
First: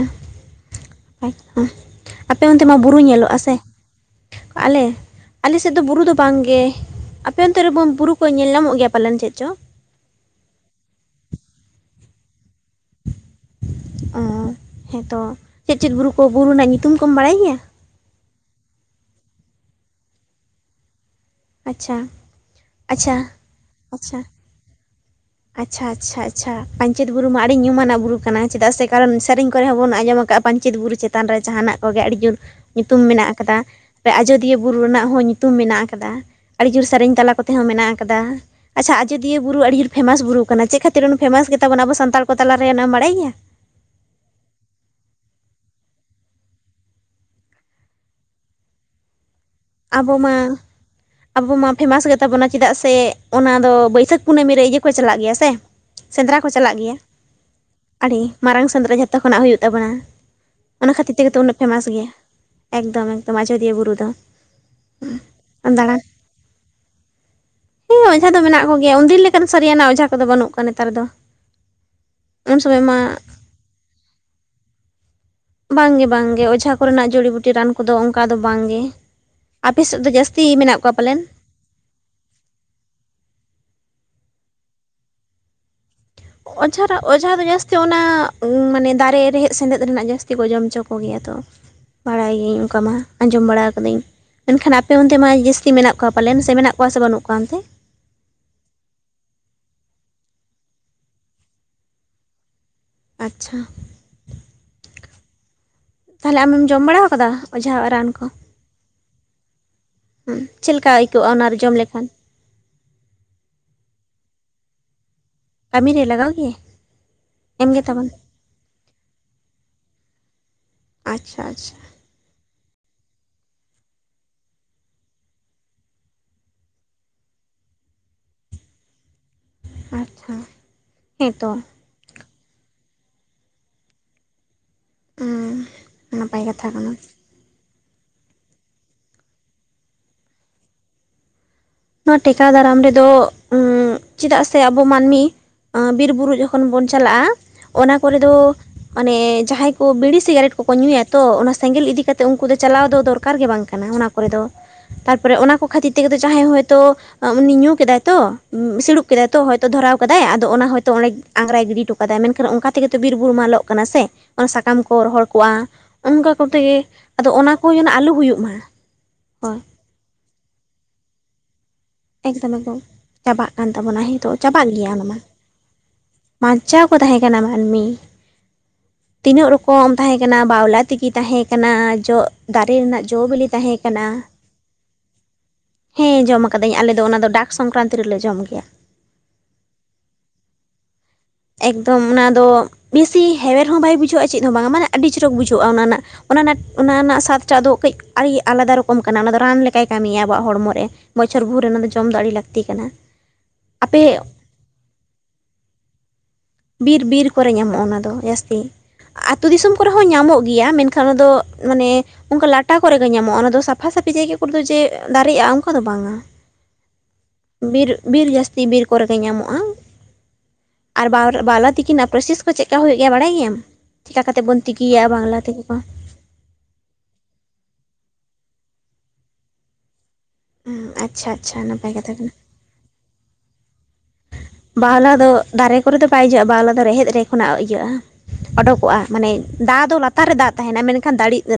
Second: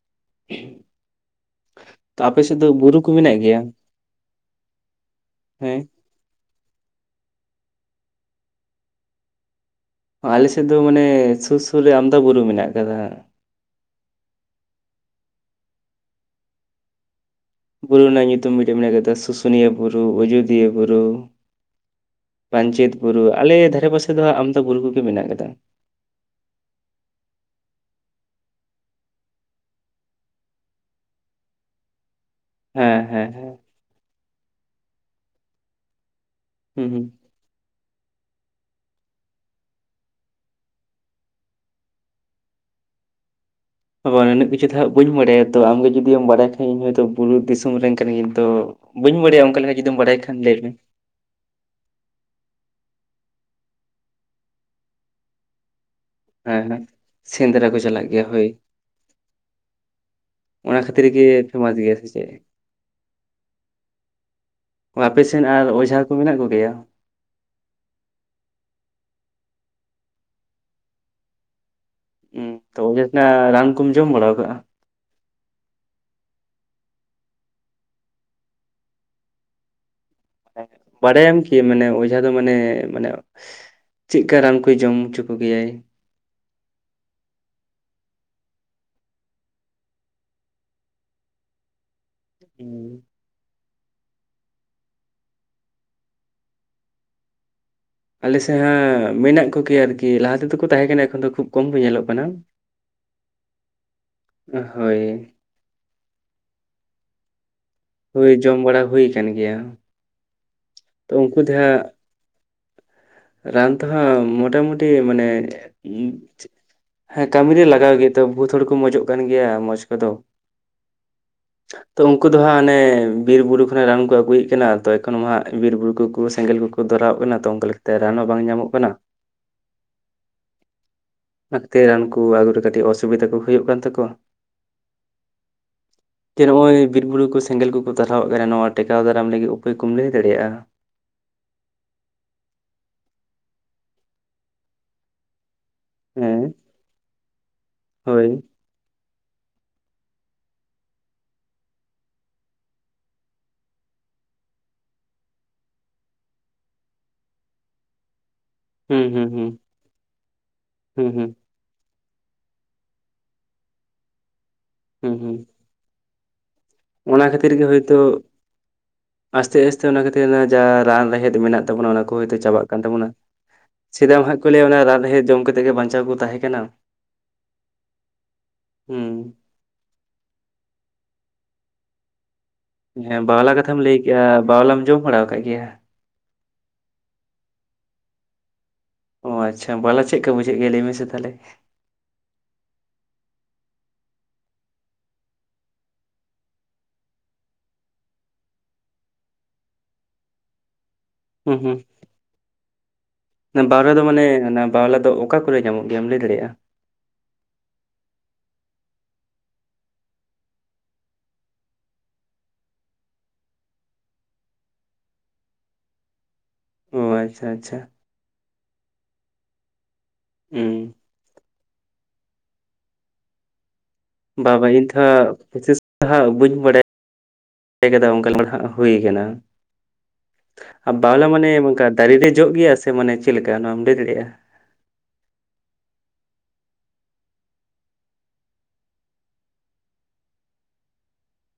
ᱟᱪᱪᱷᱟ ᱛᱚ ᱟᱯᱮ ᱥᱮᱫ ᱚᱱᱛᱮ ᱫᱚ ᱢᱟ ᱵᱩᱨᱩ ᱠᱚ ᱢᱮᱱᱟᱜ ᱧᱮᱞᱚᱜᱼᱟ ᱥᱮ ᱜᱮᱭᱟ ᱟᱞᱮ ᱟᱞᱮ ᱥᱮᱫ ᱦᱮᱸ ᱫᱚ ᱵᱩᱨᱩ ᱫᱚ ᱵᱟᱝ ᱜᱮ ᱟᱯᱮ ᱚᱱᱛᱮ ᱨᱮ ᱵᱚᱱ ᱵᱩᱨᱩ ᱠᱚ ᱧᱮᱞ ᱧᱟᱢᱚᱜ ᱜᱮᱭᱟ ᱯᱟᱞᱮᱱ ᱪᱮᱫ ᱪᱚ ᱟᱞᱮ ᱥᱮᱫ ᱫᱚ ᱢᱟᱱᱮ ᱥᱩᱨ ᱥᱩᱨ ᱨᱮ ᱟᱢᱫᱟ ᱵᱩᱨᱩ ᱢᱮᱱᱟᱜ ᱟᱠᱟᱫᱟ ᱦᱟ ᱚ ᱦᱮᱸ ᱛᱚ ᱪᱮᱫ ᱪᱮᱫ ᱵᱩᱨᱩ ᱠᱚ ᱵᱩᱨᱩ ᱨᱮᱱᱟᱜ ᱧᱩᱛᱩᱢ ᱠᱚᱢ ᱵᱟᱲᱟᱭ ᱜᱮᱭᱟ ᱵᱩᱨᱩ ᱨᱮᱱᱟᱜ ᱧᱩᱛᱩᱢ ᱢᱤᱫᱴᱮᱱ ᱢᱮᱱᱟᱜ ᱠᱟᱫᱟ ᱥᱩᱥᱩᱱᱤᱭᱟᱹ ᱵᱩᱨᱩ ᱟᱡᱳᱫᱤᱭᱟᱹ ᱵᱩᱨᱩ ᱟᱪᱪᱷᱟ ᱯᱟᱧᱪᱤᱛ ᱟᱪᱪᱷᱟ ᱵᱩᱨᱩ ᱟᱞᱮ ᱫᱷᱟᱨᱮ ᱯᱟᱥᱮ ᱟᱪᱪᱷᱟ ᱫᱚ ᱦᱟᱸᱜ ᱟᱢᱫᱟ ᱵᱩᱨᱩ ᱠᱚᱜᱮ ᱢᱮᱱᱟᱜ ᱠᱟᱫᱟ ᱟᱪᱪᱷᱟ ᱟᱪᱪᱷᱟ ᱟᱪᱪᱷᱟ ᱯᱟᱧᱪᱤᱛ ᱵᱩᱨᱩ ᱢᱟ ᱟᱹᱰᱤ ᱧᱩᱢᱟᱱᱟᱜ ᱵᱩᱨᱩ ᱠᱟᱱᱟ ᱪᱮᱫᱟᱜ ᱥᱮ ᱠᱟᱨᱚᱱ ᱥᱮᱨᱮᱧ ᱠᱚᱨᱮ ᱦᱚᱸ ᱵᱚᱱ ᱟᱸᱡᱚᱢ ᱟᱠᱟᱜ ᱯᱟᱧᱤᱛ ᱵᱩᱨᱩ ᱪᱤᱛᱟᱸ [unintelligible] ᱪᱮᱛᱟᱱ ᱨᱮ ᱡᱟᱦᱟᱱᱟᱜ ᱠᱚ ᱜᱮ ᱟᱹᱰᱤ ᱡᱩᱨ ᱧᱩᱛᱩᱢ ᱦᱮᱸ ᱦᱮᱸ ᱢᱮᱱᱟᱜ ᱦᱮᱸ ᱟᱠᱟᱫᱟ ᱟᱡᱳᱫᱤᱭᱟᱹ ᱵᱩᱨᱩ ᱨᱮᱱᱟᱜ ᱦᱚᱸ ᱧᱩᱛᱩᱢ ᱢᱮᱱᱟᱜ ᱟᱠᱟᱫᱟ ᱟᱹᱰᱤ ᱡᱩᱨ ᱦᱩᱸ ᱦᱩᱸ ᱥᱮᱨᱮᱧ ᱛᱟᱞᱟ ᱠᱚᱛᱮ ᱦᱚᱸ ᱢᱮᱱᱟᱜ ᱟᱠᱟᱫᱟ ᱟᱪᱪᱷᱟ ᱟᱡᱚᱫᱤᱭᱟᱹ ᱵᱩᱨᱩ ᱟᱹᱰᱤ ᱡᱩᱨ ᱯᱷᱮᱢᱟᱥ ᱵᱩᱨᱩ ᱠᱟᱱᱟ ᱪᱮᱫ ᱠᱷᱟᱹᱛᱤᱨ ᱩᱱᱠᱩ ᱯᱷᱮᱢᱟᱥ ᱜᱮ ᱛᱟᱵᱚᱱᱟ ᱟᱵᱚ ᱥᱟᱱᱛᱟᱲ ᱠᱚ ᱛᱟᱞᱟ ᱨᱮ ᱚᱱᱟ ᱮᱢ ᱵᱟᱲᱟᱭ ᱜᱮᱭᱟ ᱟᱵᱟᱨ ᱩᱱᱟᱹᱜ ᱠᱤᱪᱷᱩ ᱫᱚ ᱦᱟᱜ ᱵᱟᱹᱧ ᱵᱟᱰᱟᱭᱟ ᱛᱚ ᱟᱢᱜᱮ ᱡᱚᱫᱤᱢ ᱵᱟᱰᱟᱭ ᱠᱷᱟᱡ ᱤᱧ ᱦᱚᱭᱛᱳ ᱵᱩᱨᱩ ᱫᱤᱥᱚᱢ ᱨᱮᱱ ᱠᱟᱱᱟ ᱤᱧ ᱛᱚ ᱵᱟᱹᱧ ᱵᱟᱲᱟᱭᱟ ᱚᱱᱠᱟ ᱞᱮᱠᱟ [unintelligible] ᱟᱵᱚ ᱠᱷᱟᱱ ᱢᱟᱸ ᱞᱟᱹᱭ ᱢᱮ ᱟᱵᱩ ᱢᱟ ᱯᱷᱮᱢᱟᱥ ᱜᱮ ᱛᱟᱵᱚᱱᱟ ᱪᱮᱫᱟᱜ ᱥᱮ ᱚᱱᱟ ᱫᱚ ᱵᱟᱹᱭᱥᱟᱹᱠ ᱠᱩᱱᱟᱹᱢᱤ ᱨᱮ ᱤᱭᱟᱹ ᱠᱚ ᱪᱟᱞᱟᱜ ᱜᱮᱭᱟ ᱥᱮ ᱥᱮᱸᱫᱽᱨᱟ ᱠᱚ ᱦᱮᱸ ᱪᱟᱞᱟᱜ ᱦᱮᱸ ᱜᱮᱭᱟ ᱥᱮᱸᱫᱽᱨᱟ ᱠᱚ ᱪᱟᱞᱟᱜ ᱟᱹᱰᱤ ᱜᱮᱭᱟ ᱦᱳᱭ ᱢᱟᱨᱟᱝ ᱥᱮᱸᱫᱽᱨᱟ ᱡᱷᱚᱛᱚ ᱠᱷᱚᱱᱟᱜ ᱦᱩᱭᱩᱜ ᱛᱟᱵᱚᱱᱟ ᱚᱱᱟ ᱠᱷᱟᱹᱛᱤᱨ ᱛᱮᱜᱮ ᱛᱚ ᱩᱱᱟᱹᱜ ᱯᱷᱮᱢᱟᱥ ᱜᱮᱭᱟ ᱮᱠᱫᱚᱢ ᱮᱠᱫᱚᱢ ᱟᱡᱚᱫᱤᱭᱟᱹ ᱵᱩᱨᱩ ᱫᱚ ᱟᱯᱮ ᱥᱮᱱ ᱟᱨ ᱚᱡᱷᱟ ᱠᱚ ᱢᱮᱱᱟᱜ ᱠᱚᱜᱮᱭᱟ ᱦᱳᱭ ᱚᱡᱷᱟ ᱫᱚ ᱢᱮᱱᱟᱜ ᱠᱚᱜᱮᱭᱟ ᱩᱱᱫᱤᱱ ᱞᱮᱠᱟᱱ ᱥᱟᱹᱨᱤᱭᱟᱱ ᱚᱡᱷᱟ ᱠᱚᱫᱚ ᱵᱟᱹᱱᱩᱜ ᱠᱚᱣᱟ ᱱᱮᱛᱟᱨ ᱫᱚ ᱩᱱ ᱥᱚᱢᱚᱭ ᱩ ᱢᱟ ᱚᱱᱟᱜ ᱨᱟᱱ ᱠᱚᱢ ᱡᱚᱢ ᱵᱟᱲᱟ ᱠᱟᱜ-ᱟ ᱵᱟᱝ ᱜᱮ ᱵᱟᱝ ᱜᱮ ᱚᱡᱷᱟ ᱠᱚᱨᱮᱱᱟᱜ ᱡᱩᱲᱤ ᱵᱩᱴᱤ ᱨᱟᱱ ᱠᱚ ᱫᱚ ᱚᱱᱠᱟ ᱫᱚ ᱵᱟᱝ ᱜᱮ ᱟᱯᱮ ᱥᱮᱫ ᱫᱚ ᱡᱟᱹᱥᱛᱤ [unintelligible] ᱦᱮᱻ ᱠᱚᱣᱟ ᱯᱟᱞᱮᱱ ᱵᱟᱰᱟᱭᱟᱢ ᱤᱭᱟᱹ ᱢᱟᱱᱮ ᱚᱡᱷᱟ ᱫᱚ ᱢᱟᱱᱮ ᱢᱟᱱᱮ ᱪᱮᱫᱠᱟ ᱨᱟᱱ ᱠᱚᱭ ᱡᱚᱢ ᱚᱪᱚ ᱠᱚᱜᱮ ᱭᱟᱭ ᱚᱡᱷᱟ ᱨᱟ ᱚᱡᱷᱟ ᱫᱚ ᱡᱟᱹᱥᱛᱤ ᱚᱱᱟ ᱢᱟᱱᱮ ᱫᱟᱨᱮ ᱨᱮᱦᱮᱫ ᱥᱮᱸᱫᱮᱫ ᱨᱮᱱᱟᱜ ᱡᱟᱹᱥᱛᱤ ᱠᱚ ᱡᱚᱢᱪᱚ ᱠᱚᱜᱮᱭᱟ ᱛᱚ [inaudible] ᱵᱟᱲᱟᱭ ᱜᱤᱭᱟᱹᱧ ᱚᱱᱠᱟ ᱢᱟ ᱦᱩᱸ᱾ ᱟᱸᱡᱚᱢ ᱵᱟᱲᱟ ᱠᱟᱹᱫᱟᱹᱧ ᱢᱮᱱ ᱠᱷᱟᱱ ᱟᱯᱮ ᱚᱱᱛᱮ ᱢᱟᱸ ᱡᱟᱹᱥᱛᱤ ᱢᱮᱱᱟᱜ ᱠᱚᱣᱟ ᱯᱟᱞᱮᱱ ᱥᱮ ᱢᱮᱱᱟᱜ ᱠᱚᱣᱟ ᱥᱮ ᱵᱟᱹᱱᱩᱜ ᱠᱚᱣᱟ ᱚᱱᱛᱮ ᱟᱞᱮ ᱥᱮᱫ ᱦᱟᱸ ᱢᱮᱱᱟᱜ ᱠᱚ ᱜᱮᱭᱟ ᱟᱨᱠᱤ ᱞᱟᱦᱟ ᱛᱮᱫᱚ ᱠᱚ ᱛᱟᱦᱮᱸ ᱠᱟᱱᱟ ᱮᱠᱷᱚᱱ ᱫᱚ ᱠᱷᱩᱵᱽ ᱠᱚᱢ ᱠᱚ ᱧᱮᱞᱚᱜ ᱠᱟᱱᱟ ᱟᱪᱪᱷᱟ ᱚᱦ-ᱦᱳᱭ ᱛᱟᱦᱚᱞᱮ ᱟᱢᱮᱢ ᱡᱚᱢ ᱵᱟᱲᱟ ᱟᱠᱟᱫᱟ ᱚᱡᱷᱟ-ᱟᱜ ᱨᱟᱱ ᱦᱩᱭ ᱡᱚᱢ ᱵᱟᱲᱟ ᱦᱩᱭ ᱟᱠᱟᱱᱟ [unintelligible] ᱦᱩᱸ ᱪᱮᱫᱞᱮᱠᱟ ᱟᱹᱭᱠᱟᱹᱜ-ᱟ ᱩᱱᱠᱩ ᱚᱱᱟ ᱫᱚ ᱨᱮ ᱡᱚᱢ ᱦᱟᱸᱜ ᱞᱮᱠᱷᱟᱱ ᱨᱟᱱ ᱛᱮᱦᱟᱸᱜ ᱢᱳᱚᱴᱟᱢᱩᱴᱤ ᱢᱟᱱᱮ ᱠᱟᱹᱢᱤᱨᱮ ᱞᱟᱜᱟᱜ-ᱟ ᱠᱤ ᱦᱮᱸ ᱠᱟᱹᱢᱤᱨᱮ ᱞᱟᱜᱟᱣ ᱜᱮᱛᱚ ᱵᱚᱦᱩᱛ ᱦᱚᱲ ᱠᱚ ᱢᱚᱸᱚᱡᱚᱜ ᱠᱟᱱ ᱜᱮᱭᱟ ᱢᱚᱸᱡᱽ ᱠᱚᱫᱚ ᱟᱪᱪᱷᱟ ᱟᱪᱪᱷᱟ ᱛᱚ ᱩᱱᱠᱩ ᱫᱚ ᱦᱟᱸᱜ ᱦᱟᱱᱮ ᱵᱤᱨ ᱵᱩᱨᱩ ᱠᱷᱚᱱᱟᱜ ᱨᱟᱱ ᱠᱚ ᱟᱹᱜᱩᱭᱮᱫ ᱠᱟᱱᱟ ᱛᱚ ᱮᱠᱷᱚᱱ ᱦᱟᱸᱜ ᱵᱤᱨ ᱵᱩᱨᱩ ᱠᱚᱠᱚ ᱥᱮᱸᱜᱮᱞ ᱠᱚᱠᱚ ᱫᱷᱚᱨᱟᱣᱚᱜ ᱠᱟᱱᱟ ᱛᱚ ᱚᱱᱠᱟ ᱞᱮᱠᱟᱛᱮ ᱨᱟᱱ ᱦᱚᱸ ᱵᱟᱝ ᱧᱟᱢᱚᱜ ᱠᱟᱱᱟ ᱟᱪᱪᱷᱟ ᱦᱮᱸ ᱛᱚ ᱛᱮ ᱨᱟᱱ ᱠᱚ ᱟᱹᱜᱩᱛᱮ ᱠᱟᱹᱴᱤᱡ ᱚᱥᱩᱵᱤᱫᱟ ᱠᱚ ᱦᱩᱭᱩᱜ ᱠᱟᱱ ᱛᱟᱠᱚᱣᱟ ᱱᱟᱯᱟᱭ ᱡᱮ ᱠᱟᱛᱷᱟ ᱱᱚᱜ-ᱚᱭ ᱠᱟᱱᱟ ᱵᱤᱨ ᱵᱩᱨᱩ ᱠᱚ ᱥᱮᱸᱜᱮᱞ ᱠᱚᱠᱚ ᱛᱟᱨᱦᱟᱣᱟᱜ ᱠᱟᱱᱟ ᱱᱚᱣᱟ ᱴᱮᱠᱟᱣ ᱫᱟᱨᱟᱢ ᱞᱟᱹᱜᱤᱫ ᱩᱯᱟᱹᱭ ᱠᱚᱢ ᱞᱟᱹᱭ ᱫᱟᱲᱮᱭᱟᱜ-ᱟ᱾ ᱱᱚᱣᱟ ᱴᱮᱠᱟᱣ ᱫᱟᱨᱟᱢ ᱨᱮᱫᱚ ᱩᱸᱜ ᱪᱮᱫᱟᱜ ᱥᱮ ᱟᱵᱚ ᱢᱟᱹᱱᱢᱤ ᱵᱤᱨ ᱵᱩᱨᱩ ᱦᱮᱸ ᱡᱚᱠᱷᱚᱱ ᱵᱚᱱ ᱪᱟᱞᱟᱜ-ᱟ ᱚᱱᱟ ᱠᱚᱨᱮ ᱦᱳᱭ ᱫᱚ ᱚᱱᱮ ᱡᱟᱦᱟᱸᱭ ᱠᱚ ᱵᱤᱲᱤ ᱥᱤᱜᱟᱨᱮᱴ ᱠᱚᱠᱚ ᱧᱩᱭᱟ ᱛᱚ ᱚᱱᱟ ᱥᱮᱸᱜᱮᱞ ᱤᱫᱤ ᱠᱟᱛᱮ ᱩᱱᱠᱩ ᱫᱚ ᱪᱟᱞᱟᱣ ᱫᱚ ᱫᱚᱨᱠᱟᱨ ᱜᱮ ᱵᱟᱝ ᱠᱟᱱᱟ ᱚᱱᱟ᱾ ᱠᱚ ᱫᱚ ᱛᱟᱨᱯᱚᱨᱮ ᱚᱱᱟ ᱠᱚ ᱠᱷᱟᱹᱛᱤᱨ ᱛᱮᱜᱮ ᱛᱚ ᱡᱟᱦᱟᱸᱭ ᱦᱚᱭᱛᱚ ᱩᱱᱤ ᱧᱩ ᱠᱮᱫᱟᱭ ᱛᱚ ᱩᱸᱻ ᱦᱩᱸ ᱥᱤᱲᱩᱵ ᱦᱩᱸ ᱠᱮᱫᱟᱭ ᱛᱚ ᱦᱩᱸ ᱦᱚᱭᱛᱚ ᱫᱷᱚᱨᱟᱣ ᱠᱟᱫᱟᱭ ᱟᱫᱚ ᱚᱱᱟ ᱦᱚᱭᱛᱚ ᱚᱸᱰᱮ ᱦᱩᱸ ᱦᱩᱸ ᱟᱝᱨᱟᱭ ᱜᱤᱰᱤ ᱦᱚᱴᱚ ᱠᱟᱫᱟ, ᱢᱮᱱᱠᱷᱟᱱ ᱚᱱᱠᱟ ᱛᱮᱜᱮᱛᱚ ᱵᱤᱨ ᱵᱩᱨᱩ ᱢᱟ ᱞᱚᱜ ᱠᱟᱱᱟ ᱥᱮ ᱚᱱᱟ ᱥᱟᱠᱟᱢ ᱠᱚ ᱦᱩᱸ ᱨᱚᱦᱚᱲ ᱦᱩᱸ ᱠᱚᱜ-ᱟ ᱚᱱᱠᱟ ᱠᱚᱛᱮ ᱜᱮ ᱟᱫᱚ ᱚᱱᱟ ᱠᱷᱟᱹᱛᱤᱨ ᱜᱮ ᱠᱚ ᱡᱮᱱᱚ ᱟᱞᱚ ᱦᱩᱭᱩᱜ ᱢᱟ ᱦᱮᱸ ᱥᱮ ᱚᱱᱟ ᱠᱷᱟᱹᱛᱤᱨ ᱡᱟ ᱨᱟᱱ ᱨᱮᱦᱮᱫ ᱢᱮᱱᱟᱜ ᱛᱟᱵᱚᱱᱟ ᱚᱱᱟ ᱠᱚ ᱦᱳᱭᱛᱳ ᱮᱠᱫᱚᱢ ᱪᱟᱵᱟᱜ ᱮᱠᱫᱚᱢ ᱠᱟᱱ ᱛᱟᱵᱚᱱᱟ ᱪᱟᱵᱟᱜ ᱠᱟᱱ ᱛᱟᱵᱚᱱᱟ ᱥᱮᱫᱟᱭ ᱢᱟ ᱦᱟᱸᱜ ᱱᱤᱛᱚᱜ ᱠᱚ ᱞᱟᱹᱭᱟ ᱪᱟᱵᱟᱜ ᱚᱱᱟ ᱜᱮᱭᱟ ᱨᱟᱱ ᱚᱱᱟᱢᱟ ᱨᱮᱦᱮᱫ ᱡᱚᱢ ᱠᱟᱛᱮ ᱜᱮ ᱵᱟᱧᱪᱟᱣ ᱠᱚ ᱛᱟᱦᱮᱸ ᱠᱟᱱᱟ᱾ ᱵᱟᱧᱪᱟᱣ ᱠᱚ ᱛᱟᱦᱮᱸ ᱠᱟᱱᱟ ᱦᱩᱸ ᱠᱚ ᱮᱢ ᱛᱟᱦᱮᱸ ᱠᱟᱱᱟ ᱵᱟᱣᱞᱟ ᱛᱮᱜᱤ ᱛᱟᱦᱮᱸ ᱠᱟᱱᱟ ᱡᱚᱜ ᱦᱮᱸ ᱵᱟᱣᱞᱟ ᱠᱟᱛᱷᱟᱢ ᱞᱟᱹᱭ ᱠᱮᱜ-ᱟ ᱵᱟᱣᱞᱟᱢ ᱡᱚᱢ ᱵᱟᱲᱟ ᱟᱠᱟᱜ ᱜᱮᱭᱟ ᱦᱮᱸ ᱡᱚᱢ ᱠᱟᱫᱟᱹᱧ ᱟᱞᱮ ᱫᱚ ᱚᱱᱟ ᱫᱚ ᱰᱟᱠ ᱥᱚᱝᱠᱨᱟᱱᱛᱤ ᱨᱮᱞᱮ ᱡᱚᱢ ᱜᱮᱭᱟ᱾ ᱚ ᱟᱪᱪᱷᱟ ᱵᱟᱣᱞᱟ ᱪᱮᱫᱠᱟ ᱵᱩᱡᱷᱟᱹᱜ ᱜᱮᱭᱟ ᱞᱟᱹᱭ ᱢᱮᱥᱮ ᱛᱟᱦᱞᱮ ᱮᱠᱫᱚᱢ ᱚᱱᱟᱫᱚ ᱵᱮᱥᱤ ᱦᱮᱣᱮᱨ ᱦᱚᱸ ᱵᱟᱭ ᱵᱩᱡᱷᱟᱹᱜ-ᱟ ᱪᱮᱫᱦᱚᱸ ᱵᱟᱝᱟ ᱢᱟᱱᱮ ᱟᱹᱰᱤ ᱪᱚᱨᱚᱠ ᱵᱩᱡᱷᱟᱹᱜ-ᱟ ᱚᱱᱟ ᱨᱮᱱᱟᱜ ᱚᱱᱟ ᱨᱮᱱᱟᱜ ᱚᱱᱟ ᱨᱮᱱᱟᱜ ᱥᱟᱫᱴᱟᱜ ᱫᱚ ᱠᱟᱹᱡ ᱟᱹᱰᱤ ᱟᱞᱟᱫᱟ ᱨᱚᱠᱚᱢ ᱠᱟᱱᱟ ᱚᱱᱟ ᱫᱚ ᱨᱟᱱ ᱞᱮᱠᱟᱭ ᱠᱟᱹᱢᱤᱭᱟ ᱟᱵᱚᱣᱟᱜ ᱦᱚᱲᱢᱚ ᱨᱮ ᱵᱚᱪᱷᱚᱨ ᱦᱩᱸ ᱵᱷᱳᱨ ᱨᱮ ᱦᱩᱸ ᱚᱱᱟ ᱫᱚ ᱡᱚᱢ ᱫᱚ ᱟᱹᱰᱤ ᱞᱟᱹᱠᱛᱤ ᱠᱟᱱᱟ ᱚᱱᱟ ᱵᱟᱣᱞᱟ ᱫᱚ ᱟᱯᱮ ᱢᱟᱱᱮ ᱚᱱᱟ ᱵᱟᱣᱞᱟ ᱫᱚ ᱚᱠᱟ ᱠᱚᱨᱮ ᱧᱟᱢᱚᱜ ᱜᱮᱭᱟᱢ ᱞᱟᱹᱭ ᱫᱟᱲᱮᱭᱟᱜ-ᱟ ᱵᱤᱨ ᱵᱤᱨ ᱠᱚᱨᱮ ᱧᱟᱢᱚᱜ-ᱟ ᱚᱱᱟ ᱫᱚ ᱡᱟᱹᱥᱛᱤ᱾ ᱟᱹᱛᱩ ᱫᱤᱥᱚᱢ ᱠᱚᱨᱮ ᱦᱚᱸ ᱧᱟᱢᱚᱜ ᱜᱮᱭᱟ ᱢᱮᱱᱠᱷᱟᱱ ᱚᱱᱟᱫᱚ ᱢᱟᱱᱮ ᱚᱱᱠᱟ ᱞᱟᱴᱟ ᱠᱚᱨᱮ ᱜᱮ ᱧᱟᱢᱚᱜ-ᱟ ᱚᱱᱟ ᱫᱚ ᱥᱟᱯᱷᱟ ᱥᱟᱯᱷᱤ ᱡᱟᱭᱜᱟ ᱠᱚᱨᱮ ᱫᱚ ᱡᱮ ᱫᱟᱨᱮᱜ-ᱟ ᱚᱱᱠᱟ ᱫᱚ ᱵᱟᱝ-ᱟ᱾ ᱚ ᱟᱪᱪᱷᱟ ᱟᱪᱪᱷᱟ ᱵᱤᱨ ᱵᱤᱨ ᱡᱟᱹᱥᱛᱤ ᱵᱤᱨ ᱠᱚᱨᱮ ᱜᱮ ᱧᱟᱢᱚᱜ-ᱟ᱾ ᱦᱩᱸ ᱟᱨ ᱵᱟᱣᱨ ᱵᱟᱣᱞᱟ ᱛᱤᱠᱤ ᱨᱮᱱᱟᱜ ᱯᱨᱚᱥᱮᱥ ᱠᱚ ᱪᱮᱫᱠᱟ ᱦᱩᱭᱩᱜ ᱜᱮᱭᱟ ᱵᱟᱲᱟᱭ ᱜᱮᱭᱟᱢ ᱪᱮᱠᱟ ᱠᱟᱛᱮ ᱵᱟ ᱵᱚᱱ ᱵᱟ ᱤᱧ ᱫᱚ ᱛᱤᱠᱤᱭᱟ ᱦᱟᱸᱜ ᱵᱟᱣᱞᱟ ᱛᱤᱠᱤ ᱠᱚ ᱵᱤᱥᱮᱥ ᱦᱟᱸᱜ ᱵᱟᱹᱧ ᱵᱟᱲᱟᱭ ᱠᱟᱫᱟ [inaudible] ᱚᱱᱠᱟ ᱦᱟᱸᱜ ᱦᱩᱭᱩ ᱠᱟᱱᱟ ᱦᱩᱸ, ᱟᱨ ᱵᱟᱟᱣᱞᱟ ᱟᱪᱪᱷᱟ ᱢᱟᱱᱮ ᱟᱪᱪᱷᱟ ᱚᱱᱠᱟ ᱱᱟᱯᱟᱭ ᱠᱟᱛᱷᱟ ᱫᱟᱨᱮ ᱨᱮ ᱠᱟᱱᱟ ᱡᱚᱜ ᱜᱮᱭᱟ ᱥᱮ ᱢᱟᱱᱮ ᱪᱮᱫᱞᱮᱠᱟ ᱚᱱᱟᱢ ᱞᱟᱹᱭ ᱫᱟᱲᱮᱭᱟᱜᱼᱟ ᱵᱟᱣᱞᱟ ᱫᱚ ᱫᱟᱨᱮ ᱠᱚᱨᱮ ᱫᱚ ᱵᱟᱭ ᱡᱚᱜᱼᱟ ᱵᱟᱟᱣᱞᱟ ᱫᱚ ᱨᱮᱦᱮᱫ ᱨᱮ ᱠᱷᱚᱱᱟᱜ ᱤᱭᱟᱹᱜᱼᱟ ᱚᱰᱚᱠᱚᱜ-ᱟ ᱢᱟᱱᱮ ᱫᱟᱜ ᱫᱚ ᱞᱟᱛᱟᱨ ᱨᱮ ᱫᱟᱜ ᱛᱟᱦᱮᱱᱟ ᱢᱮᱱᱠᱷᱟᱱ ᱫᱟᱲᱮᱜ